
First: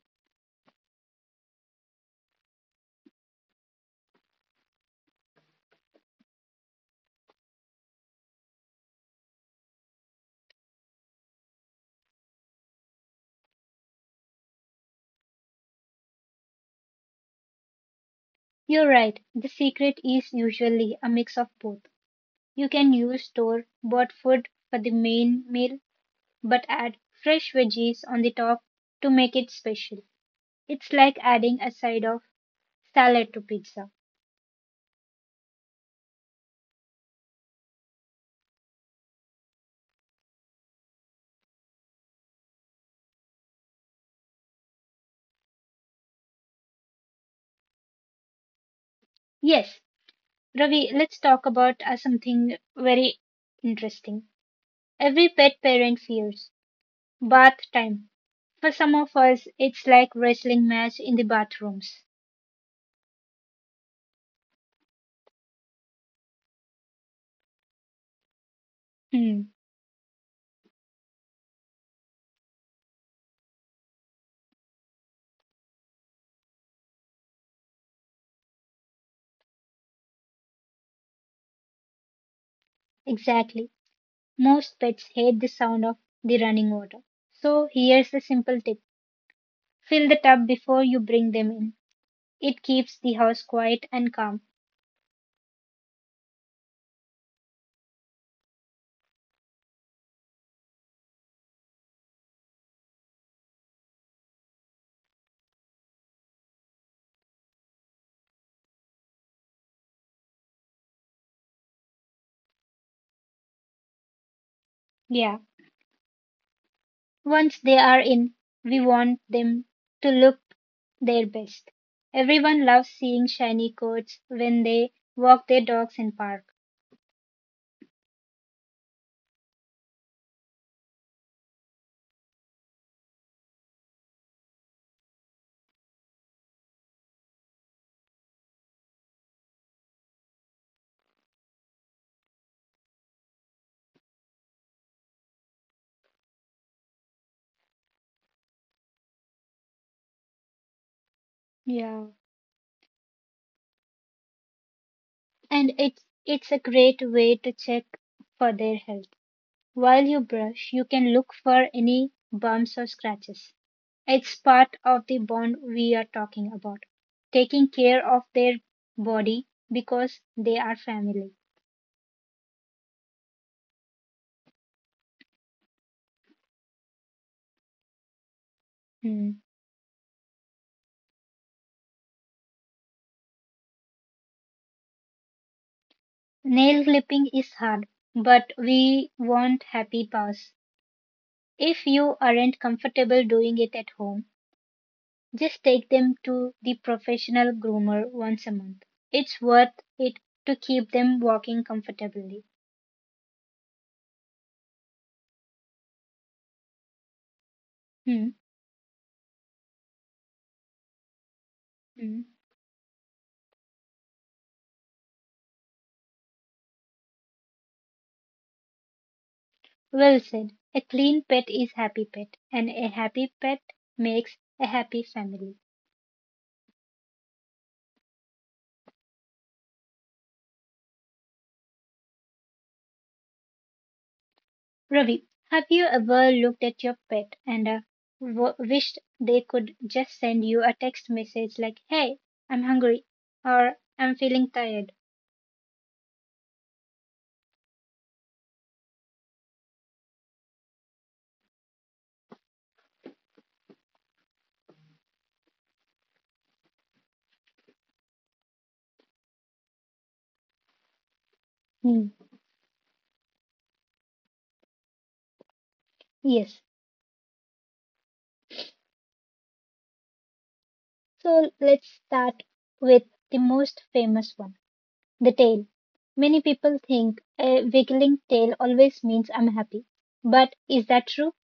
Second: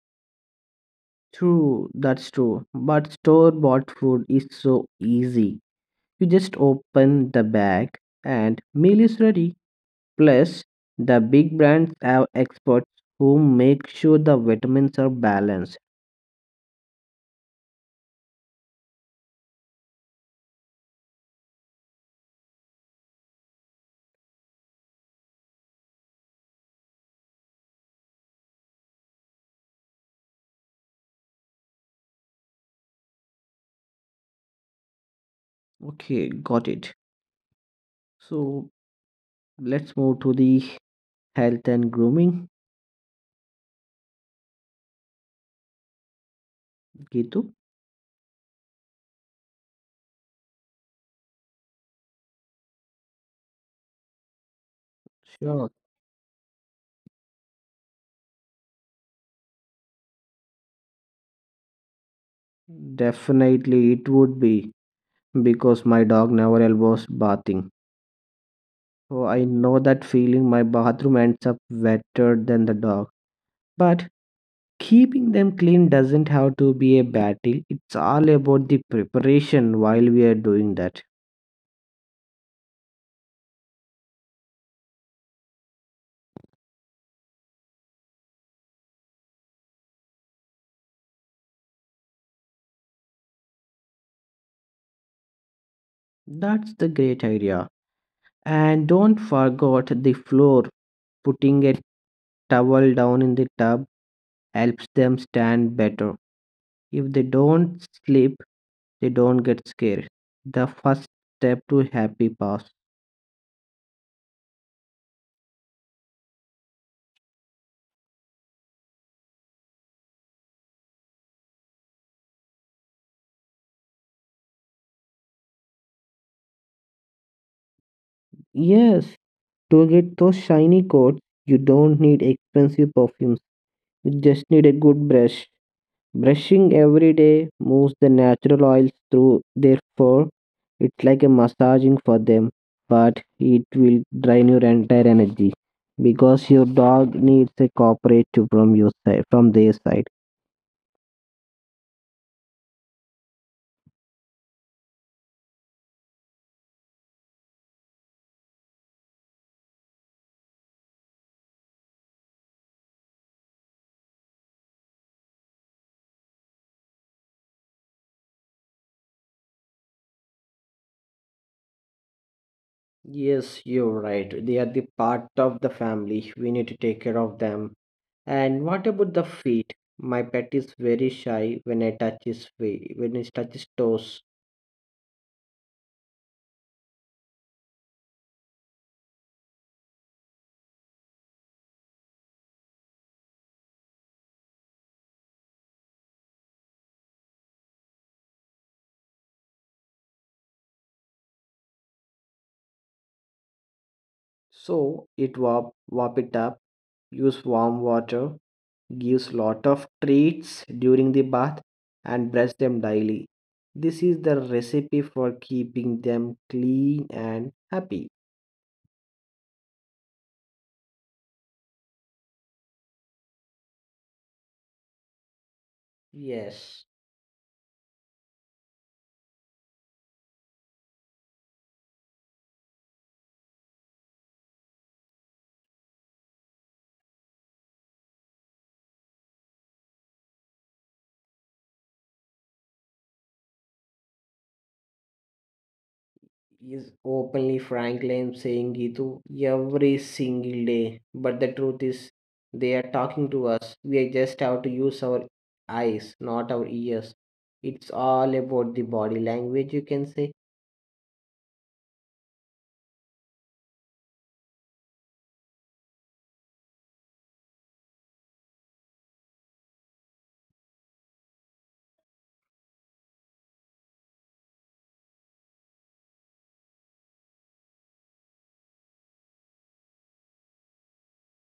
S1: True, that's true. But store bought food is so easy. You just open the bag and meal is ready. Plus, the big brands have experts who make sure the vitamins are balanced.
S2: You're right. The secret is usually a mix of both. You can use store bought food for the main meal, but add fresh veggies on the top to make it special. It's like adding a side of salad to pizza.
S1: Okay, got it. So let's move to the health and grooming, Gitu?
S2: Yes, Ravi, let's talk about something very interesting. Every pet
S1: Sure.
S2: parent fears bath time. For some of us, it's like wrestling match in the bathrooms.
S1: Definitely, it would be because my dog never elbows bathing. So
S2: Hmm,
S1: I know that feeling, my bathroom ends up wetter than the dog. But keeping them clean doesn't have to be a battle. It's all about the preparation while we are doing that.
S2: exactly. Most pets hate the sound of the running water. So here's a simple tip. Fill the tub before you bring them in. It keeps the house quiet and calm.
S1: That's the great idea. And don't forget the floor. Putting a towel down in the tub helps them stand better. If they don't sleep, they don't get scared. The first step to happy pass.
S2: Yeah. Once they are in, we want them to look their best. Everyone loves seeing shiny coats when they walk their dogs in park.
S1: Yes, to get those shiny coats, you don't need expensive perfumes. You just need a good brush. Brushing every day moves the natural oils through their fur. It's like a massaging for them, but it will drain your entire energy because your dog needs a cooperative from your side, from their side.
S2: Yeah. And it's a great way to check for their health. While you brush, you can look for any bumps or scratches. It's part of the bond we're talking about, taking care of their body because they are family.
S1: Yes, you're right. They are the part of the family. We need to take care of them. And what about the
S2: Hmm.
S1: feet? My pet is very shy when I touch his feet, when he touches toes.
S2: Nail clipping is hard, but we want happy paws. If you aren't comfortable doing it at home, just take them to the professional groomer once a month. It's worth it to keep them walking comfortably.
S1: So it warp it up, use warm
S2: Hmm.
S1: water, gives lot of treats during the bath,
S2: Hmm.
S1: and brush them daily. This is the recipe for keeping them clean and happy.
S2: Well said. A clean pet is happy pet, and a happy pet makes a happy family.
S1: Yes.
S2: Ravi, have you ever looked at your pet and wished they could just send you a text message like, hey, I'm hungry or I'm feeling tired?
S1: Is openly Franklin saying, Gitu, every single day. But the truth is, they are talking to us. We are just have to use our eyes, not our ears. It's all about the body language, you can say.
S2: Hmm. Yes. So let's start with the most famous one, the tail. Many people think a wiggling tail always means I'm happy. But is that true?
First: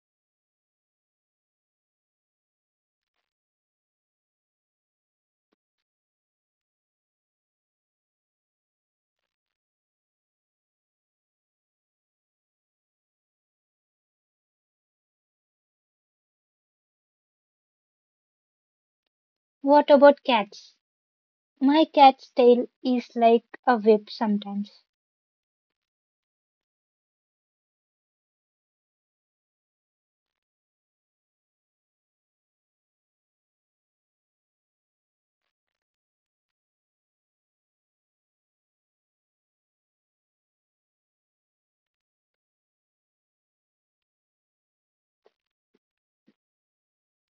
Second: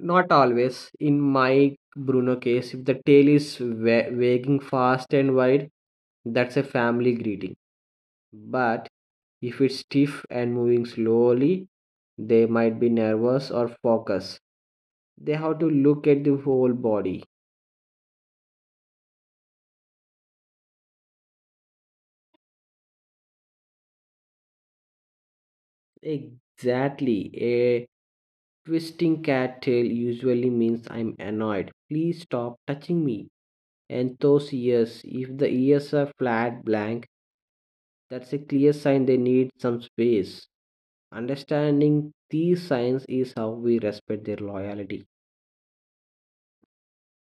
S1: Not always. In my Bruno case, if the tail is wagging fast and wide, that's a family greeting. But if it's stiff and moving slowly, they might be nervous or focused. They have to look at the whole body.
S2: What about cats? My cat's tail is like a whip sometimes.
S1: Exactly. A twisting cat tail usually means I'm annoyed. Please stop touching me. And those ears, if the ears are flat, blank, that's a clear sign they need some space. Understanding these signs is how we respect their loyalty.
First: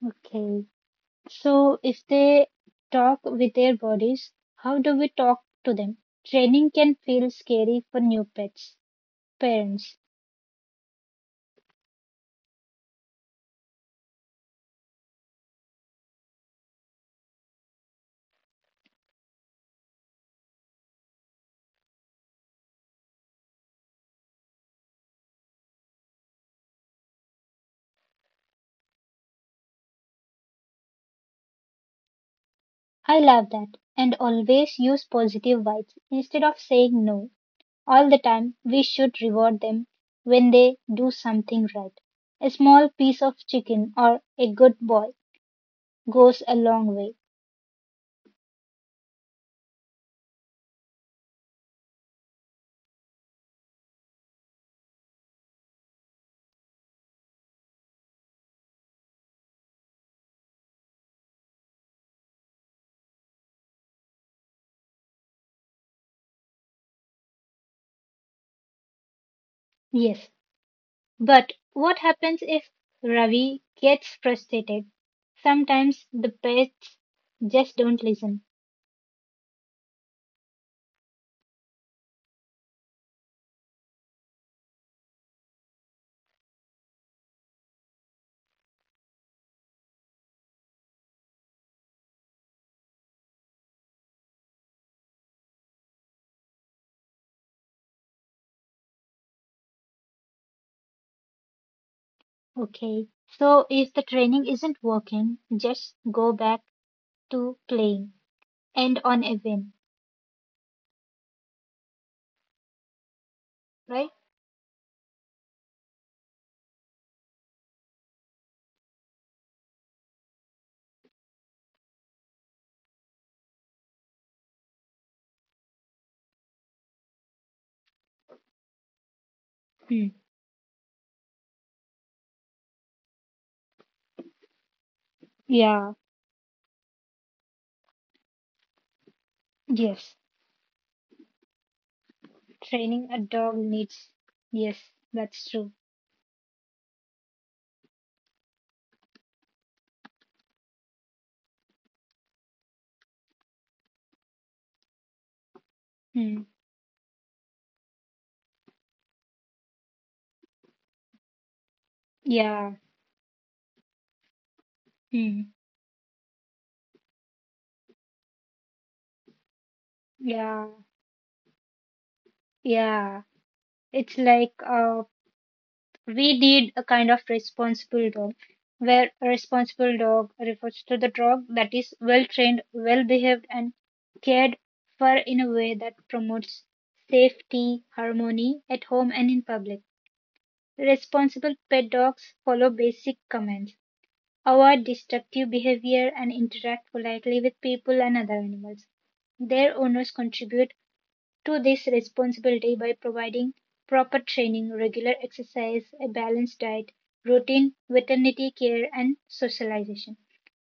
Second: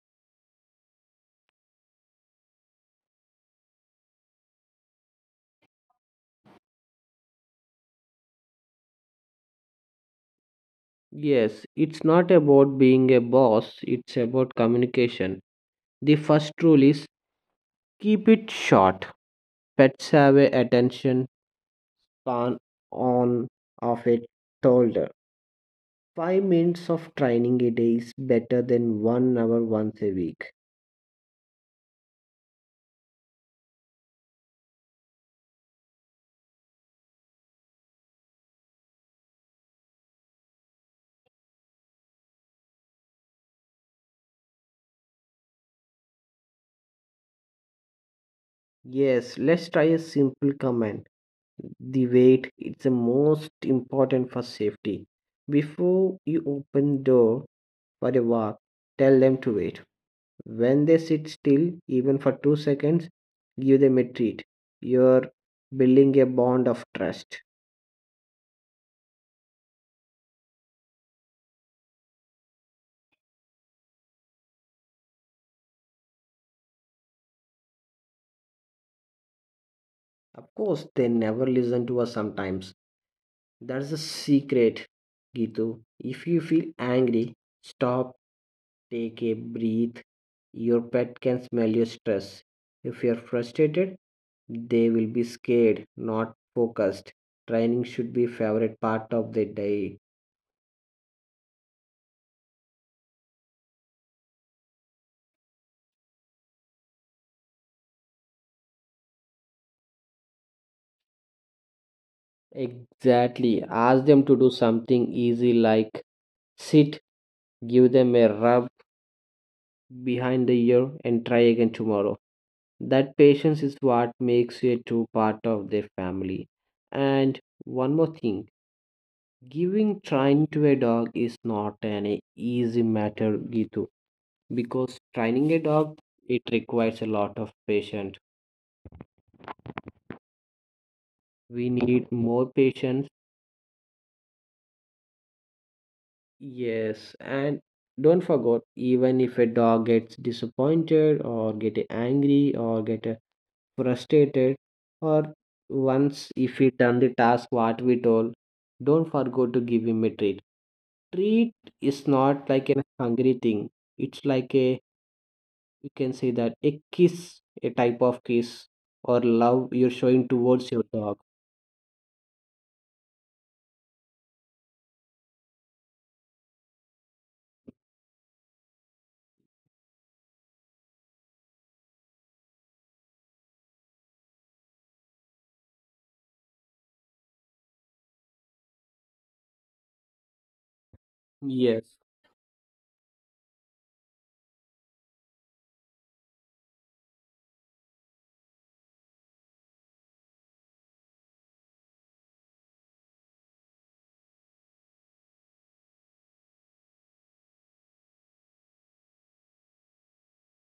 S2: Okay. So if they talk with their bodies, how do we talk to them? Training can feel scary for new pets. Parents,
S1: Yes, it's not about being a boss, it's about communication. The first rule is keep it short. Pets have a attention can on of a toddler. 5 minutes of training a day is better than 1 hour once a week.
S2: I love that. And always use positive vibes instead of saying no. All the time, we should reward them when they do something right. A small piece of chicken or a good boy goes a long way.
S1: Yes, let's try a simple command. The weight is the most important for safety. Before you open door for a walk, tell them to wait. When they sit still, even for 2 seconds, give them a treat. You're building a bond of trust.
S2: Yes, but what happens if Ravi gets frustrated? Sometimes the pets just don't listen.
S1: Of course, they never listen to us sometimes. That's the secret, Gitu. If you feel angry, stop, take a breath. Your pet can smell your stress. If you're frustrated, they will be scared, not focused. Training should be favorite part of the day.
S2: Okay. So if the training isn't working, just go back to playing. End on a win,
S1: Exactly. Ask
S2: right?
S1: them to do something easy like sit, give them a rub behind the ear and try again tomorrow. That patience is what makes you a true part of their family. And one more thing, giving
S2: Hmm.
S1: training to a dog is not an easy matter, Gitu, because training a
S2: Yeah.
S1: dog it requires a lot of patience.
S2: Yes.
S1: We need more patience.
S2: Training a dog needs. Yes, that's true.
S1: Yes, and don't forget, even if a dog gets disappointed or get angry or get frustrated or once
S2: Hmm.
S1: if we done the task what we told, don't forget to give him a treat. Treat is not like
S2: Yeah.
S1: a hungry thing, it's like a,
S2: Hmm.
S1: you can say that a kiss, a type of kiss or love you're showing towards
S2: Yeah.
S1: your dog.
S2: Yeah. It's like we did a kind of responsible dog, where a responsible dog refers to the dog that is well trained, well behaved, and cared for in a way that promotes safety, harmony at home and in public. Responsible pet
S1: Yes,
S2: dogs follow basic commands, avoid destructive behavior, and interact politely with people and other animals. Their owners contribute to this responsibility by providing proper training, regular exercise, a balanced diet, routine veterinary care, and socialization.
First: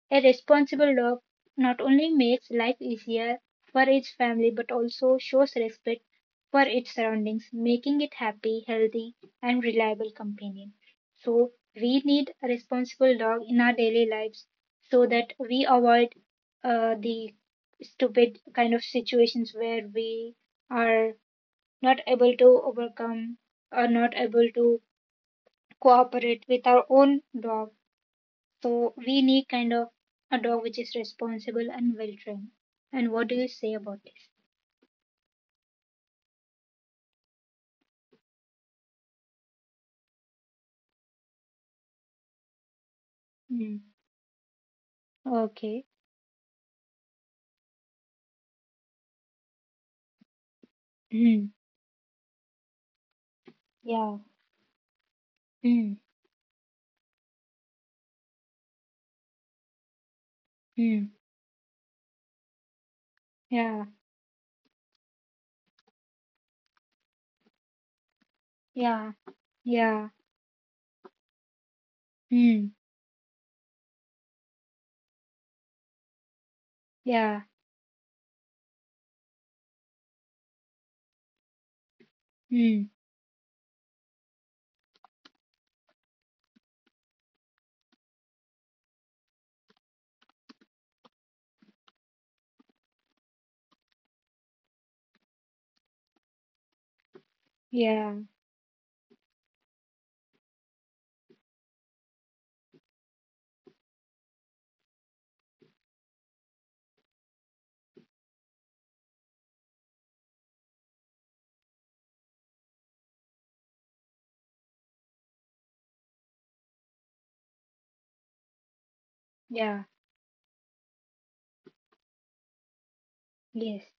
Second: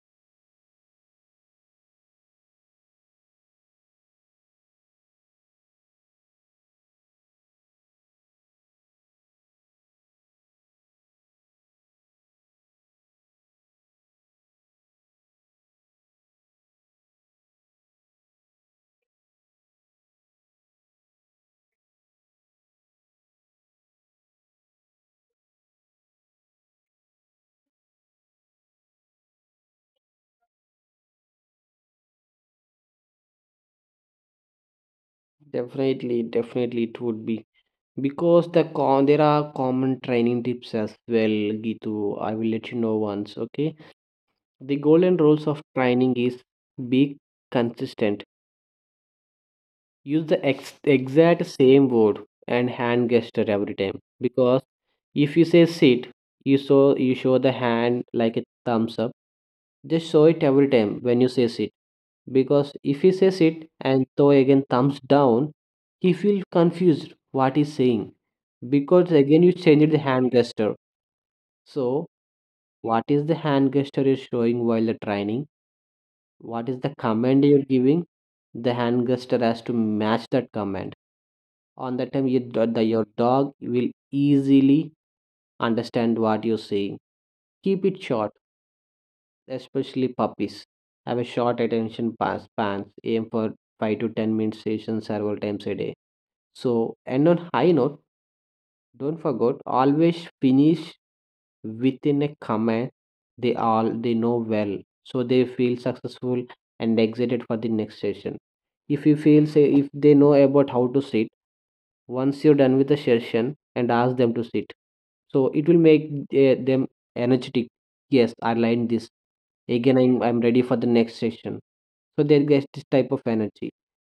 S2: A responsible dog not only makes life easier for its family but also shows respect for its surroundings, making it happy, healthy, and reliable companion. So we need a responsible dog in our daily lives so that we avoid the stupid kind of situations where we are not able to overcome or not able to cooperate with our own dog, so we need kind of a dog which is responsible and well trained. And what do you say about this?
S1: definitely it would be because there are common training tips as well, Gitu. I will let you know once. Okay,
S2: Mm.
S1: the golden rules of
S2: Okay.
S1: training is be consistent. Use the exact
S2: Mm.
S1: same word and hand gesture every time,
S2: Yeah.
S1: because if you say
S2: Mm.
S1: sit, you show the hand like a thumbs up. Just show it every time
S2: Mm.
S1: when you say sit, because if he says sit
S2: Yeah.
S1: and throw again thumbs down, he feels confused what he's saying, because
S2: Yeah.
S1: again you changed the
S2: Yeah.
S1: hand gesture. So
S2: Mm.
S1: what is the hand gesture you're showing while the training, what is the command
S2: Yeah.
S1: you're giving? The hand gesture has to match that command. On that time your,
S2: Mm.
S1: your dog will easily understand what you're saying. Keep it short, especially puppies have a short attention spans. Aim for 5 to 10 minute sessions several times a day. So and on high note,
S2: Yeah.
S1: don't forget always finish within a comment they all they know well, so they feel successful and excited for the next session. If you feel, say if they know about how to sit, once you're done with the session and ask them to sit. So it will make them energetic. Yes, I learned this.
S2: Yeah.
S1: Again, I'm ready for the next session. So they get this type of energy.
S2: Yes.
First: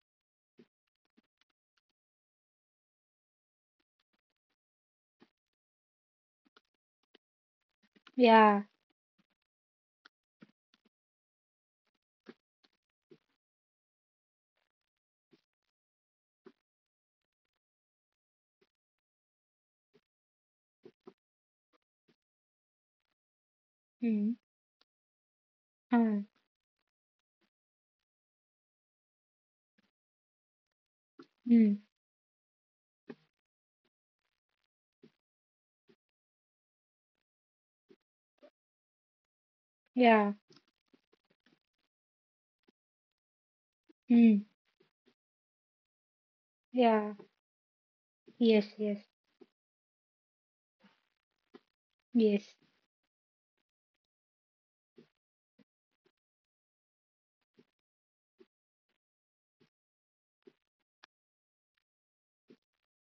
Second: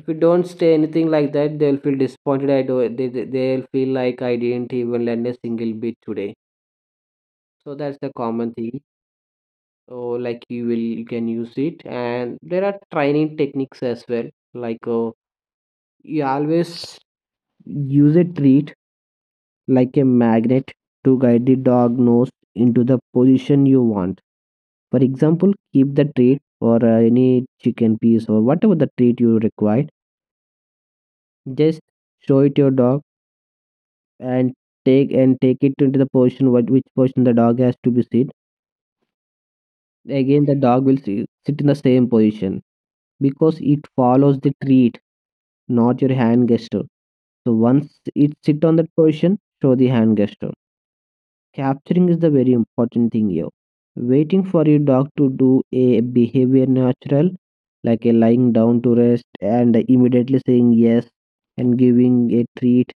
S1: If you don't say anything like that, they'll feel disappointed. I do. They'll feel like I didn't even learn a single bit today. So that's the common
S2: Yeah.
S1: thing. So like you will, you can use it, and there are training techniques as well. Like uh, you always use a treat like a magnet to guide the dog nose into the position you want.
S2: Mm.
S1: For example, keep the
S2: Huh.
S1: treat or any chicken piece or whatever the treat you require.
S2: Mm.
S1: Just show it your dog, and take it into the position what which position the dog has to be sit.
S2: Yeah.
S1: Again, the dog will sit in the same position because it follows
S2: Mm.
S1: the treat, not your hand gesture.
S2: Yeah.
S1: So once it
S2: Yes.
S1: sit on that
S2: Yes.
S1: position, show the hand gesture. Capturing is the
S2: Yes.
S1: very important thing here. Waiting for your dog to do a behavior natural, like a lying down to rest and immediately saying yes and giving a treat,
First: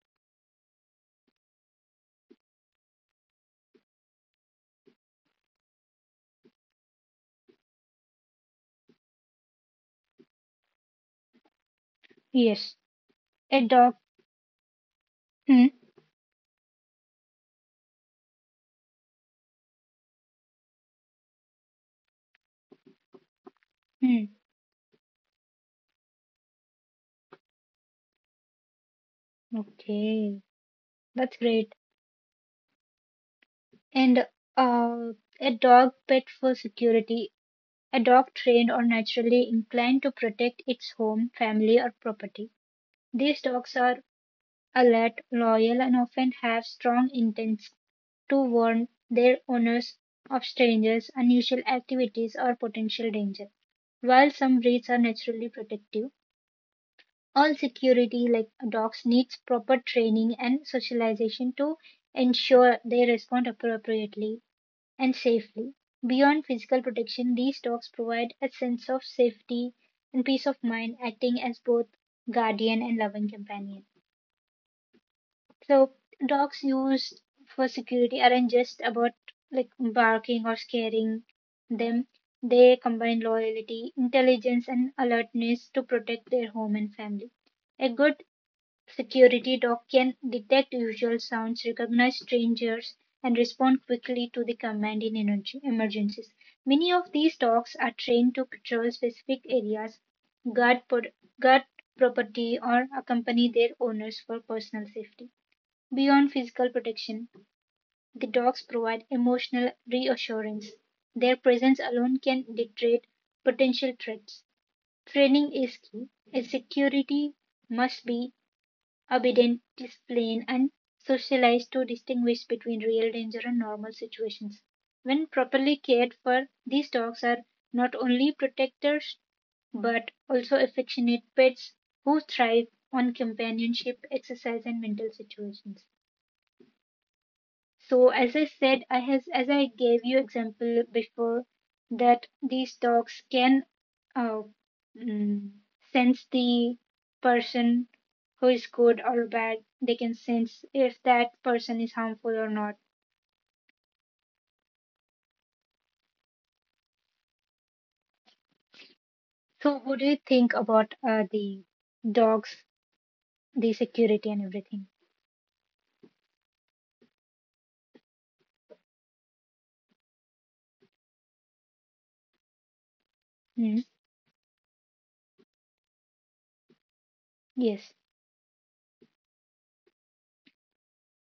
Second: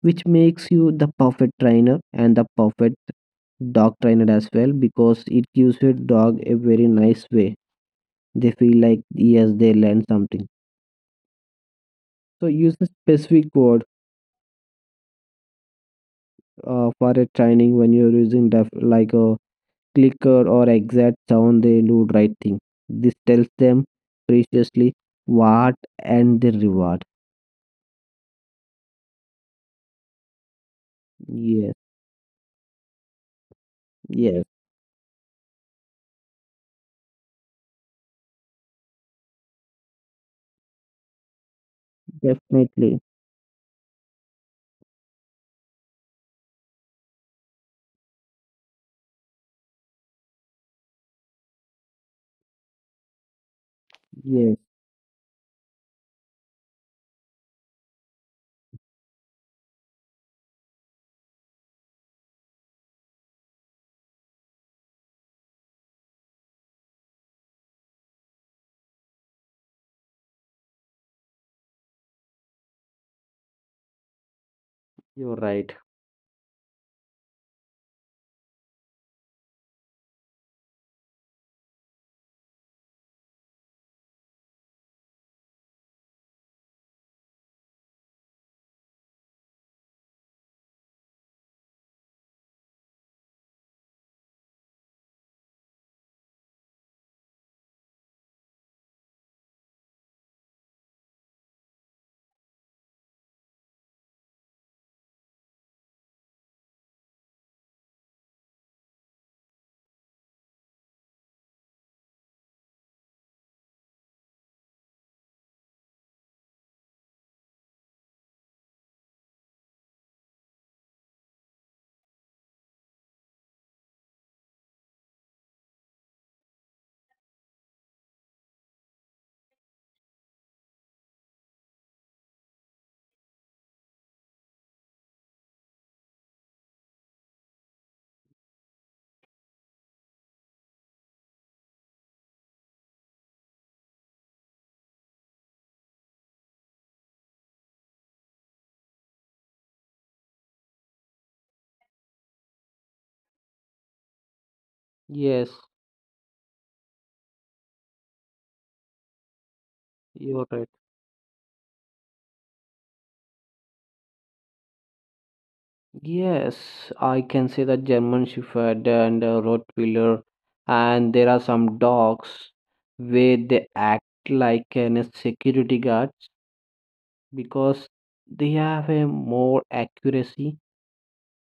S1: which makes you the perfect trainer and the perfect dog trainer as well, because it gives your dog a very nice way. They feel like yes, they learned something. So
S2: Yes.
S1: use a specific
S2: A
S1: word
S2: dog. Mm.
S1: for a training when you're using like a clicker or exact sound they do right thing. This tells them
S2: Mm.
S1: preciously what and the reward.
S2: Okay. That's great.
S1: Yes,
S2: And
S1: yes,
S2: uh, a dog pet for security. A dog trained or naturally inclined to protect its home, family, or property.
S1: definitely.
S2: These dogs are alert, loyal, and often have strong intents to warn their owners of strangers, unusual activities, or potential danger. While
S1: Yes,
S2: some breeds are naturally protective, all security like dogs needs proper training and socialization to ensure they respond appropriately and safely. Beyond physical protection, these dogs provide a sense of safety and peace of mind, acting as both guardian and loving companion.
S1: you're right.
S2: So, dogs used for security aren't just about like barking or scaring them. They combine loyalty, intelligence, and alertness to protect their home and family. A good security dog can detect unusual sounds, recognize strangers, and respond quickly to the command in emergencies. Many of these dogs are trained to patrol specific areas, guard, guard property, or accompany their owners for personal safety. Beyond physical protection, the dogs provide emotional reassurance. Their presence alone can deter potential threats. Training is key. A security must be obedient, disciplined, and socialized to distinguish between real danger and normal situations. When properly cared for, these dogs are not only protectors but also affectionate pets who thrive on companionship, exercise, and mental situations. So as I said, I has as I gave you example before that these dogs can uh, mm, sense the person who is good or bad. They can sense if that person is harmful or not.
S1: Yes,
S2: So what do you
S1: you're
S2: think
S1: right.
S2: about the dogs, the security and everything?
S1: Yes, I can say that German Shepherd and Rottweiler, and there are some dogs where they
S2: Mm.
S1: act like an security guards, because
S2: Yes.
S1: they have a more accuracy,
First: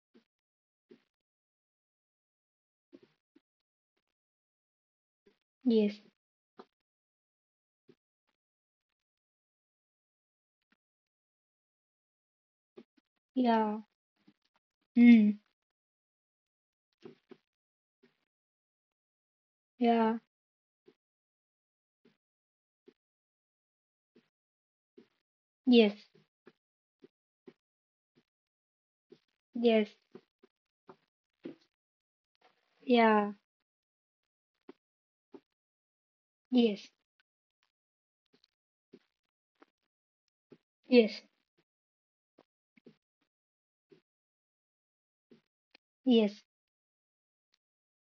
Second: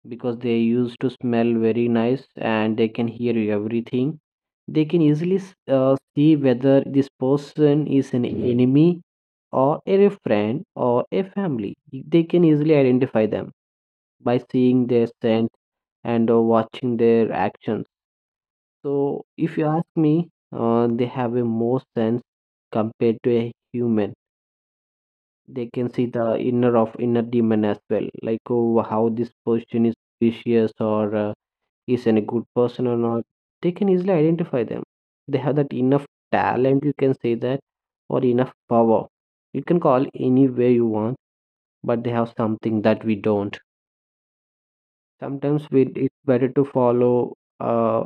S1: because they used to smell very nice and they can hear everything. They can easily
S2: Yes.
S1: see whether this person is an enemy or a friend or a family. They can easily identify them
S2: Yeah.
S1: by seeing their
S2: Mm.
S1: scent and watching their actions. So, if you ask
S2: Yeah.
S1: me, they have a more sense compared to a human. They can
S2: Yes.
S1: see the inner of inner demon as well, like oh, how this person is
S2: Yes.
S1: vicious or. Is an a good person or not,
S2: Yeah.
S1: they can easily identify them. They have that enough talent, you
S2: Yes.
S1: can say that, or enough power, you can call any way you want,
S2: Yes.
S1: but they have something that we don't. Sometimes we, it's
S2: Yes.
S1: better to follow, uh,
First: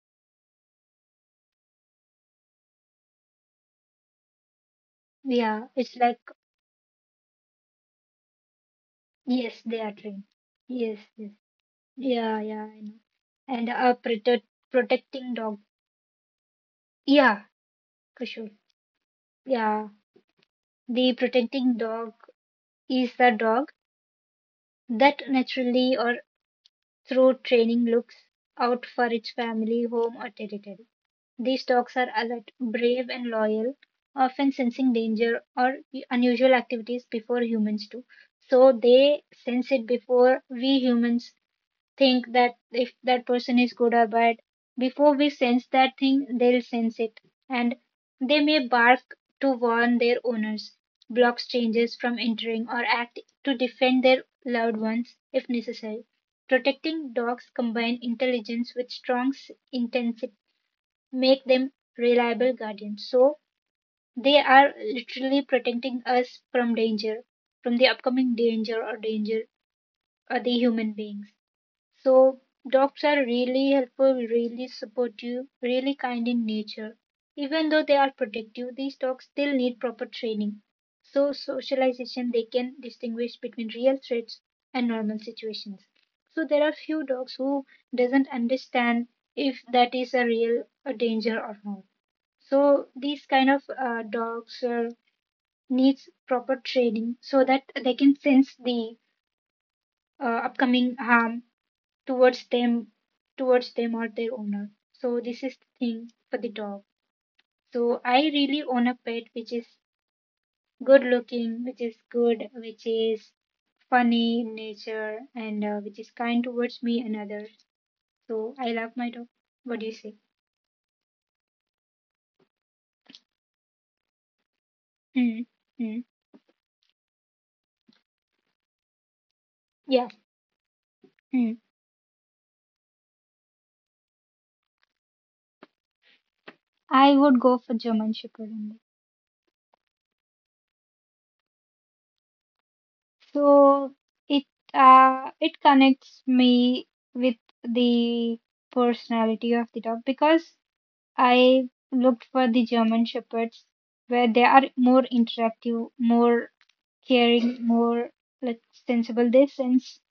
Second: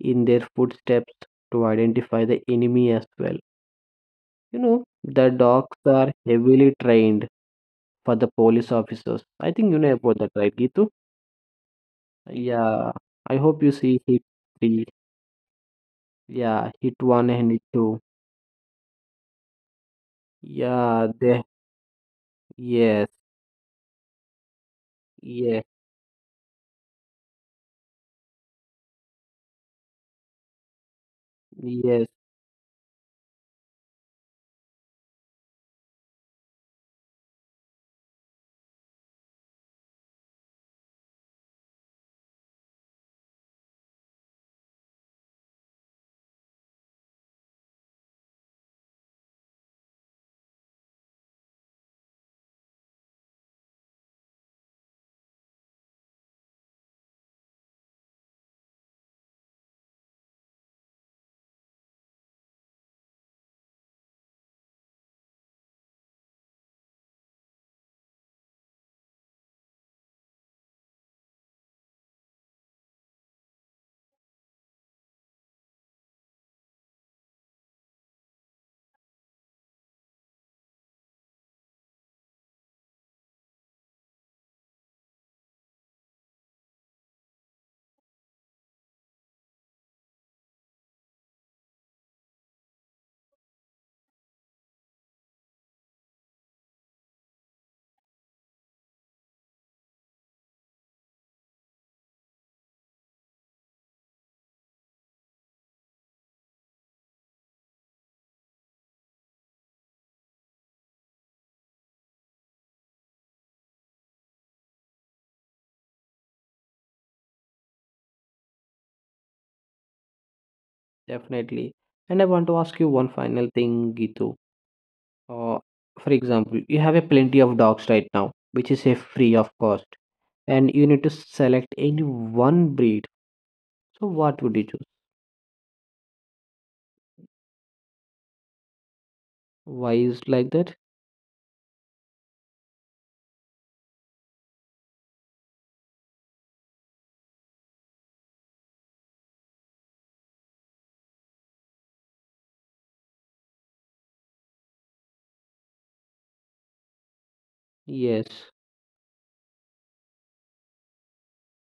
S1: in their footsteps to identify the enemy as well. You know, the
S2: Yeah.
S1: dogs
S2: It's
S1: are
S2: like
S1: heavily trained for the police officers. I
S2: yes,
S1: think you
S2: they are
S1: know about
S2: trained.
S1: that, right, Gitu?
S2: Yes, yes. Yeah, yeah, I
S1: Yeah,
S2: know.
S1: I hope
S2: And
S1: you
S2: a
S1: see hit
S2: protect,
S1: three.
S2: protecting dog.
S1: Yeah, hit one
S2: Yeah,
S1: and hit two.
S2: for sure. Yeah,
S1: Yeah,
S2: the
S1: they,
S2: protecting dog
S1: yes,
S2: is the dog that
S1: yes,
S2: naturally or through training looks out for its family, home, or territory. These dogs are
S1: yes,
S2: alert, brave, and loyal, often sensing danger or unusual activities before humans do. So they sense it before we humans think that if that person is good or bad. Before we sense that thing, they'll sense it, and they may bark to warn their owners, block strangers from entering, or act to defend their loved ones if necessary. Protecting dogs combine intelligence with make them reliable guardians. So they are literally protecting us from danger, from the upcoming danger or danger or the human beings. So dogs are really helpful, really supportive, really kind in nature. Even though they are protective, these dogs still need proper training. So socialization they can distinguish between real threats and normal situations. So there are few dogs who doesn't understand if that is a real a danger or not. So these kind of dogs needs proper training so that they can sense the upcoming harm towards them towards them or their owner. So this is the thing for the dog. So I really own a pet which is good looking, which is good, which is funny in nature, and which is kind towards me and others. So I love my dog. What do you
S1: definitely.
S2: say?
S1: And I want to ask you one final thing, Gitu. Uh, for example,
S2: Mm,
S1: you have a
S2: mm,
S1: plenty of dogs right now, which is a free of cost, and
S2: yeah.
S1: you need to select any
S2: Mm.
S1: one breed. So what would you choose?
S2: I would go for German Shepherd only.
S1: Why is like that?
S2: So it it connects me with the personality of the dog because I looked for the German Shepherds, where they are more interactive,
S1: Yes,
S2: more caring, more like sensible. They sense,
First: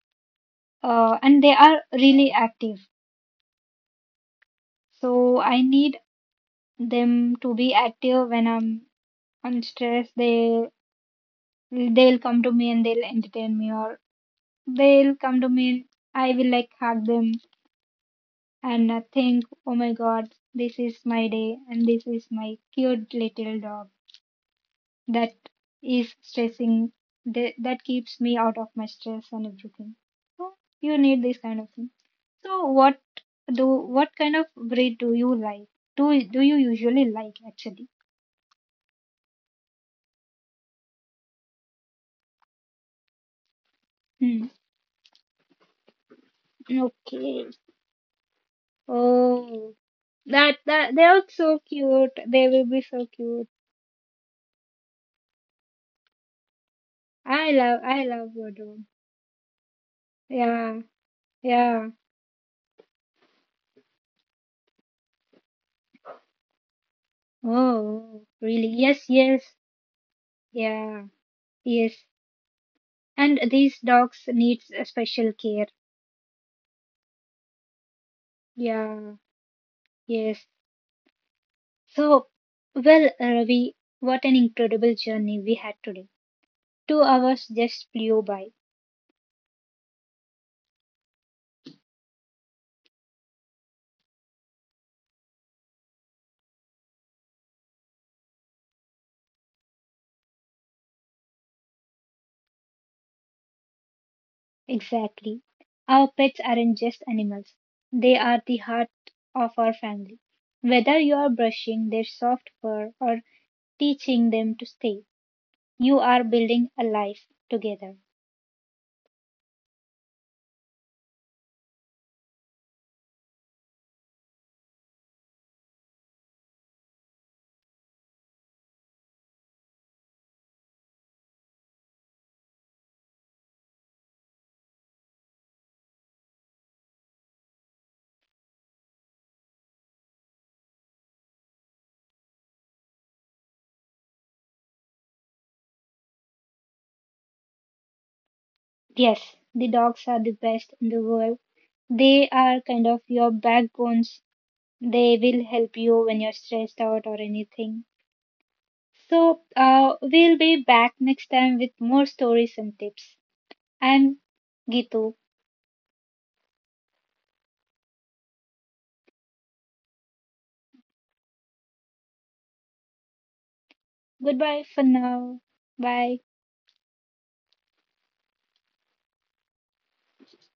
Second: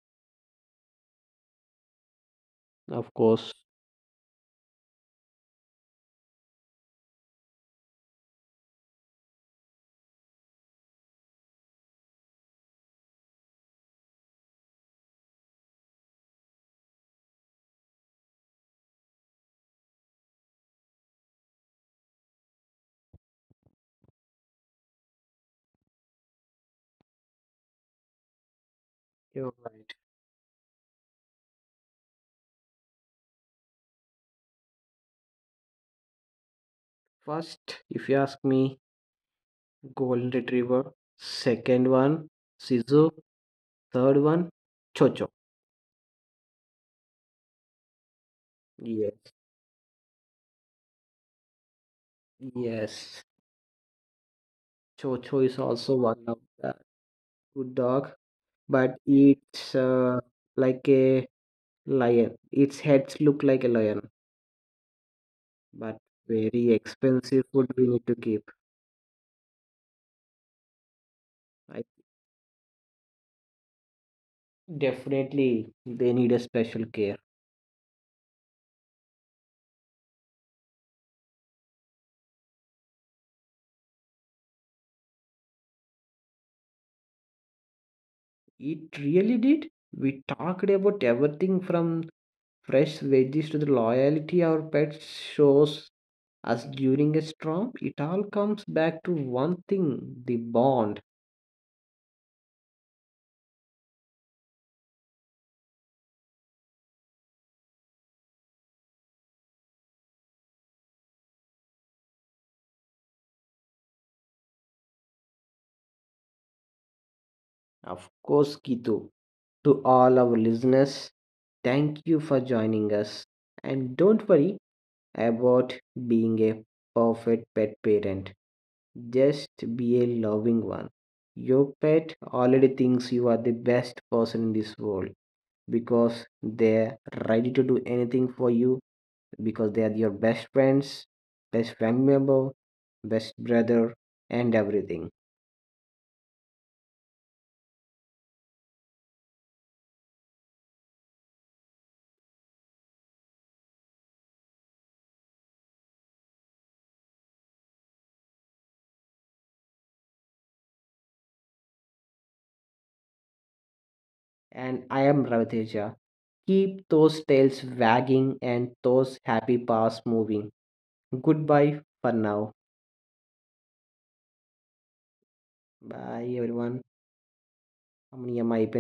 S2: and they are really active.
S1: of course.
S2: So I need them to be active when I'm on stress. They'll come to me and they'll entertain me, or they'll come to me and I will like hug them and think, oh my God, this is my day, and this is my cute little dog. That is stressing that keeps me out of my stress and everything. So you need
S1: You're
S2: this kind of
S1: right.
S2: thing. So what kind of breed do you like, do you usually like actually?
S1: First, if you ask me, Golden Retriever. Second one,
S2: Hmm.
S1: Sisu. Third one, Chocho.
S2: Okay. Oh, that that they
S1: Yes,
S2: look so cute, they will be so cute.
S1: yes. Chocho is
S2: i
S1: also
S2: love i
S1: one of
S2: love
S1: the
S2: Vodun.
S1: good dog, but
S2: Yeah.
S1: it's
S2: Yeah.
S1: like a lion. Its heads look like a lion, but
S2: Oh
S1: very
S2: really? Yes,
S1: expensive
S2: yes.
S1: food we need to keep.
S2: Yeah. Yes. And
S1: I
S2: these dogs needs a special care.
S1: definitely they need a special care.
S2: Yeah. Yes. So, well, Ravi, what an incredible journey we had today. 2 hours just flew by.
S1: It really did. We talked about everything from fresh veggies to the loyalty our pets shows us during a storm. It all comes back to one thing: the bond.
S2: Exactly. Our pets aren't just animals, they are the heart of our family. Whether you are brushing their soft fur or teaching them to stay, you are building a life together.
S1: Of course, Kitu. To all our listeners, thank you for joining us. And don't worry about being a perfect pet parent. Just be a loving one. Your pet already thinks you are the best person in this world because they're ready to do anything for you, because they are your best friends, best family member, best brother, and everything.
S2: Yes, the dogs are the best in the world. They are kind of your backbones. They will help you when you're stressed out or anything. So, we'll be back next time with more stories and tips. I'm Gitu.
S1: And I am Raviteja. Keep those tails wagging and those happy paws moving. Good bye for now.
S2: Goodbye for now. Bye.
S1: Bye everyone. నీయమ్మ అయిపోయింది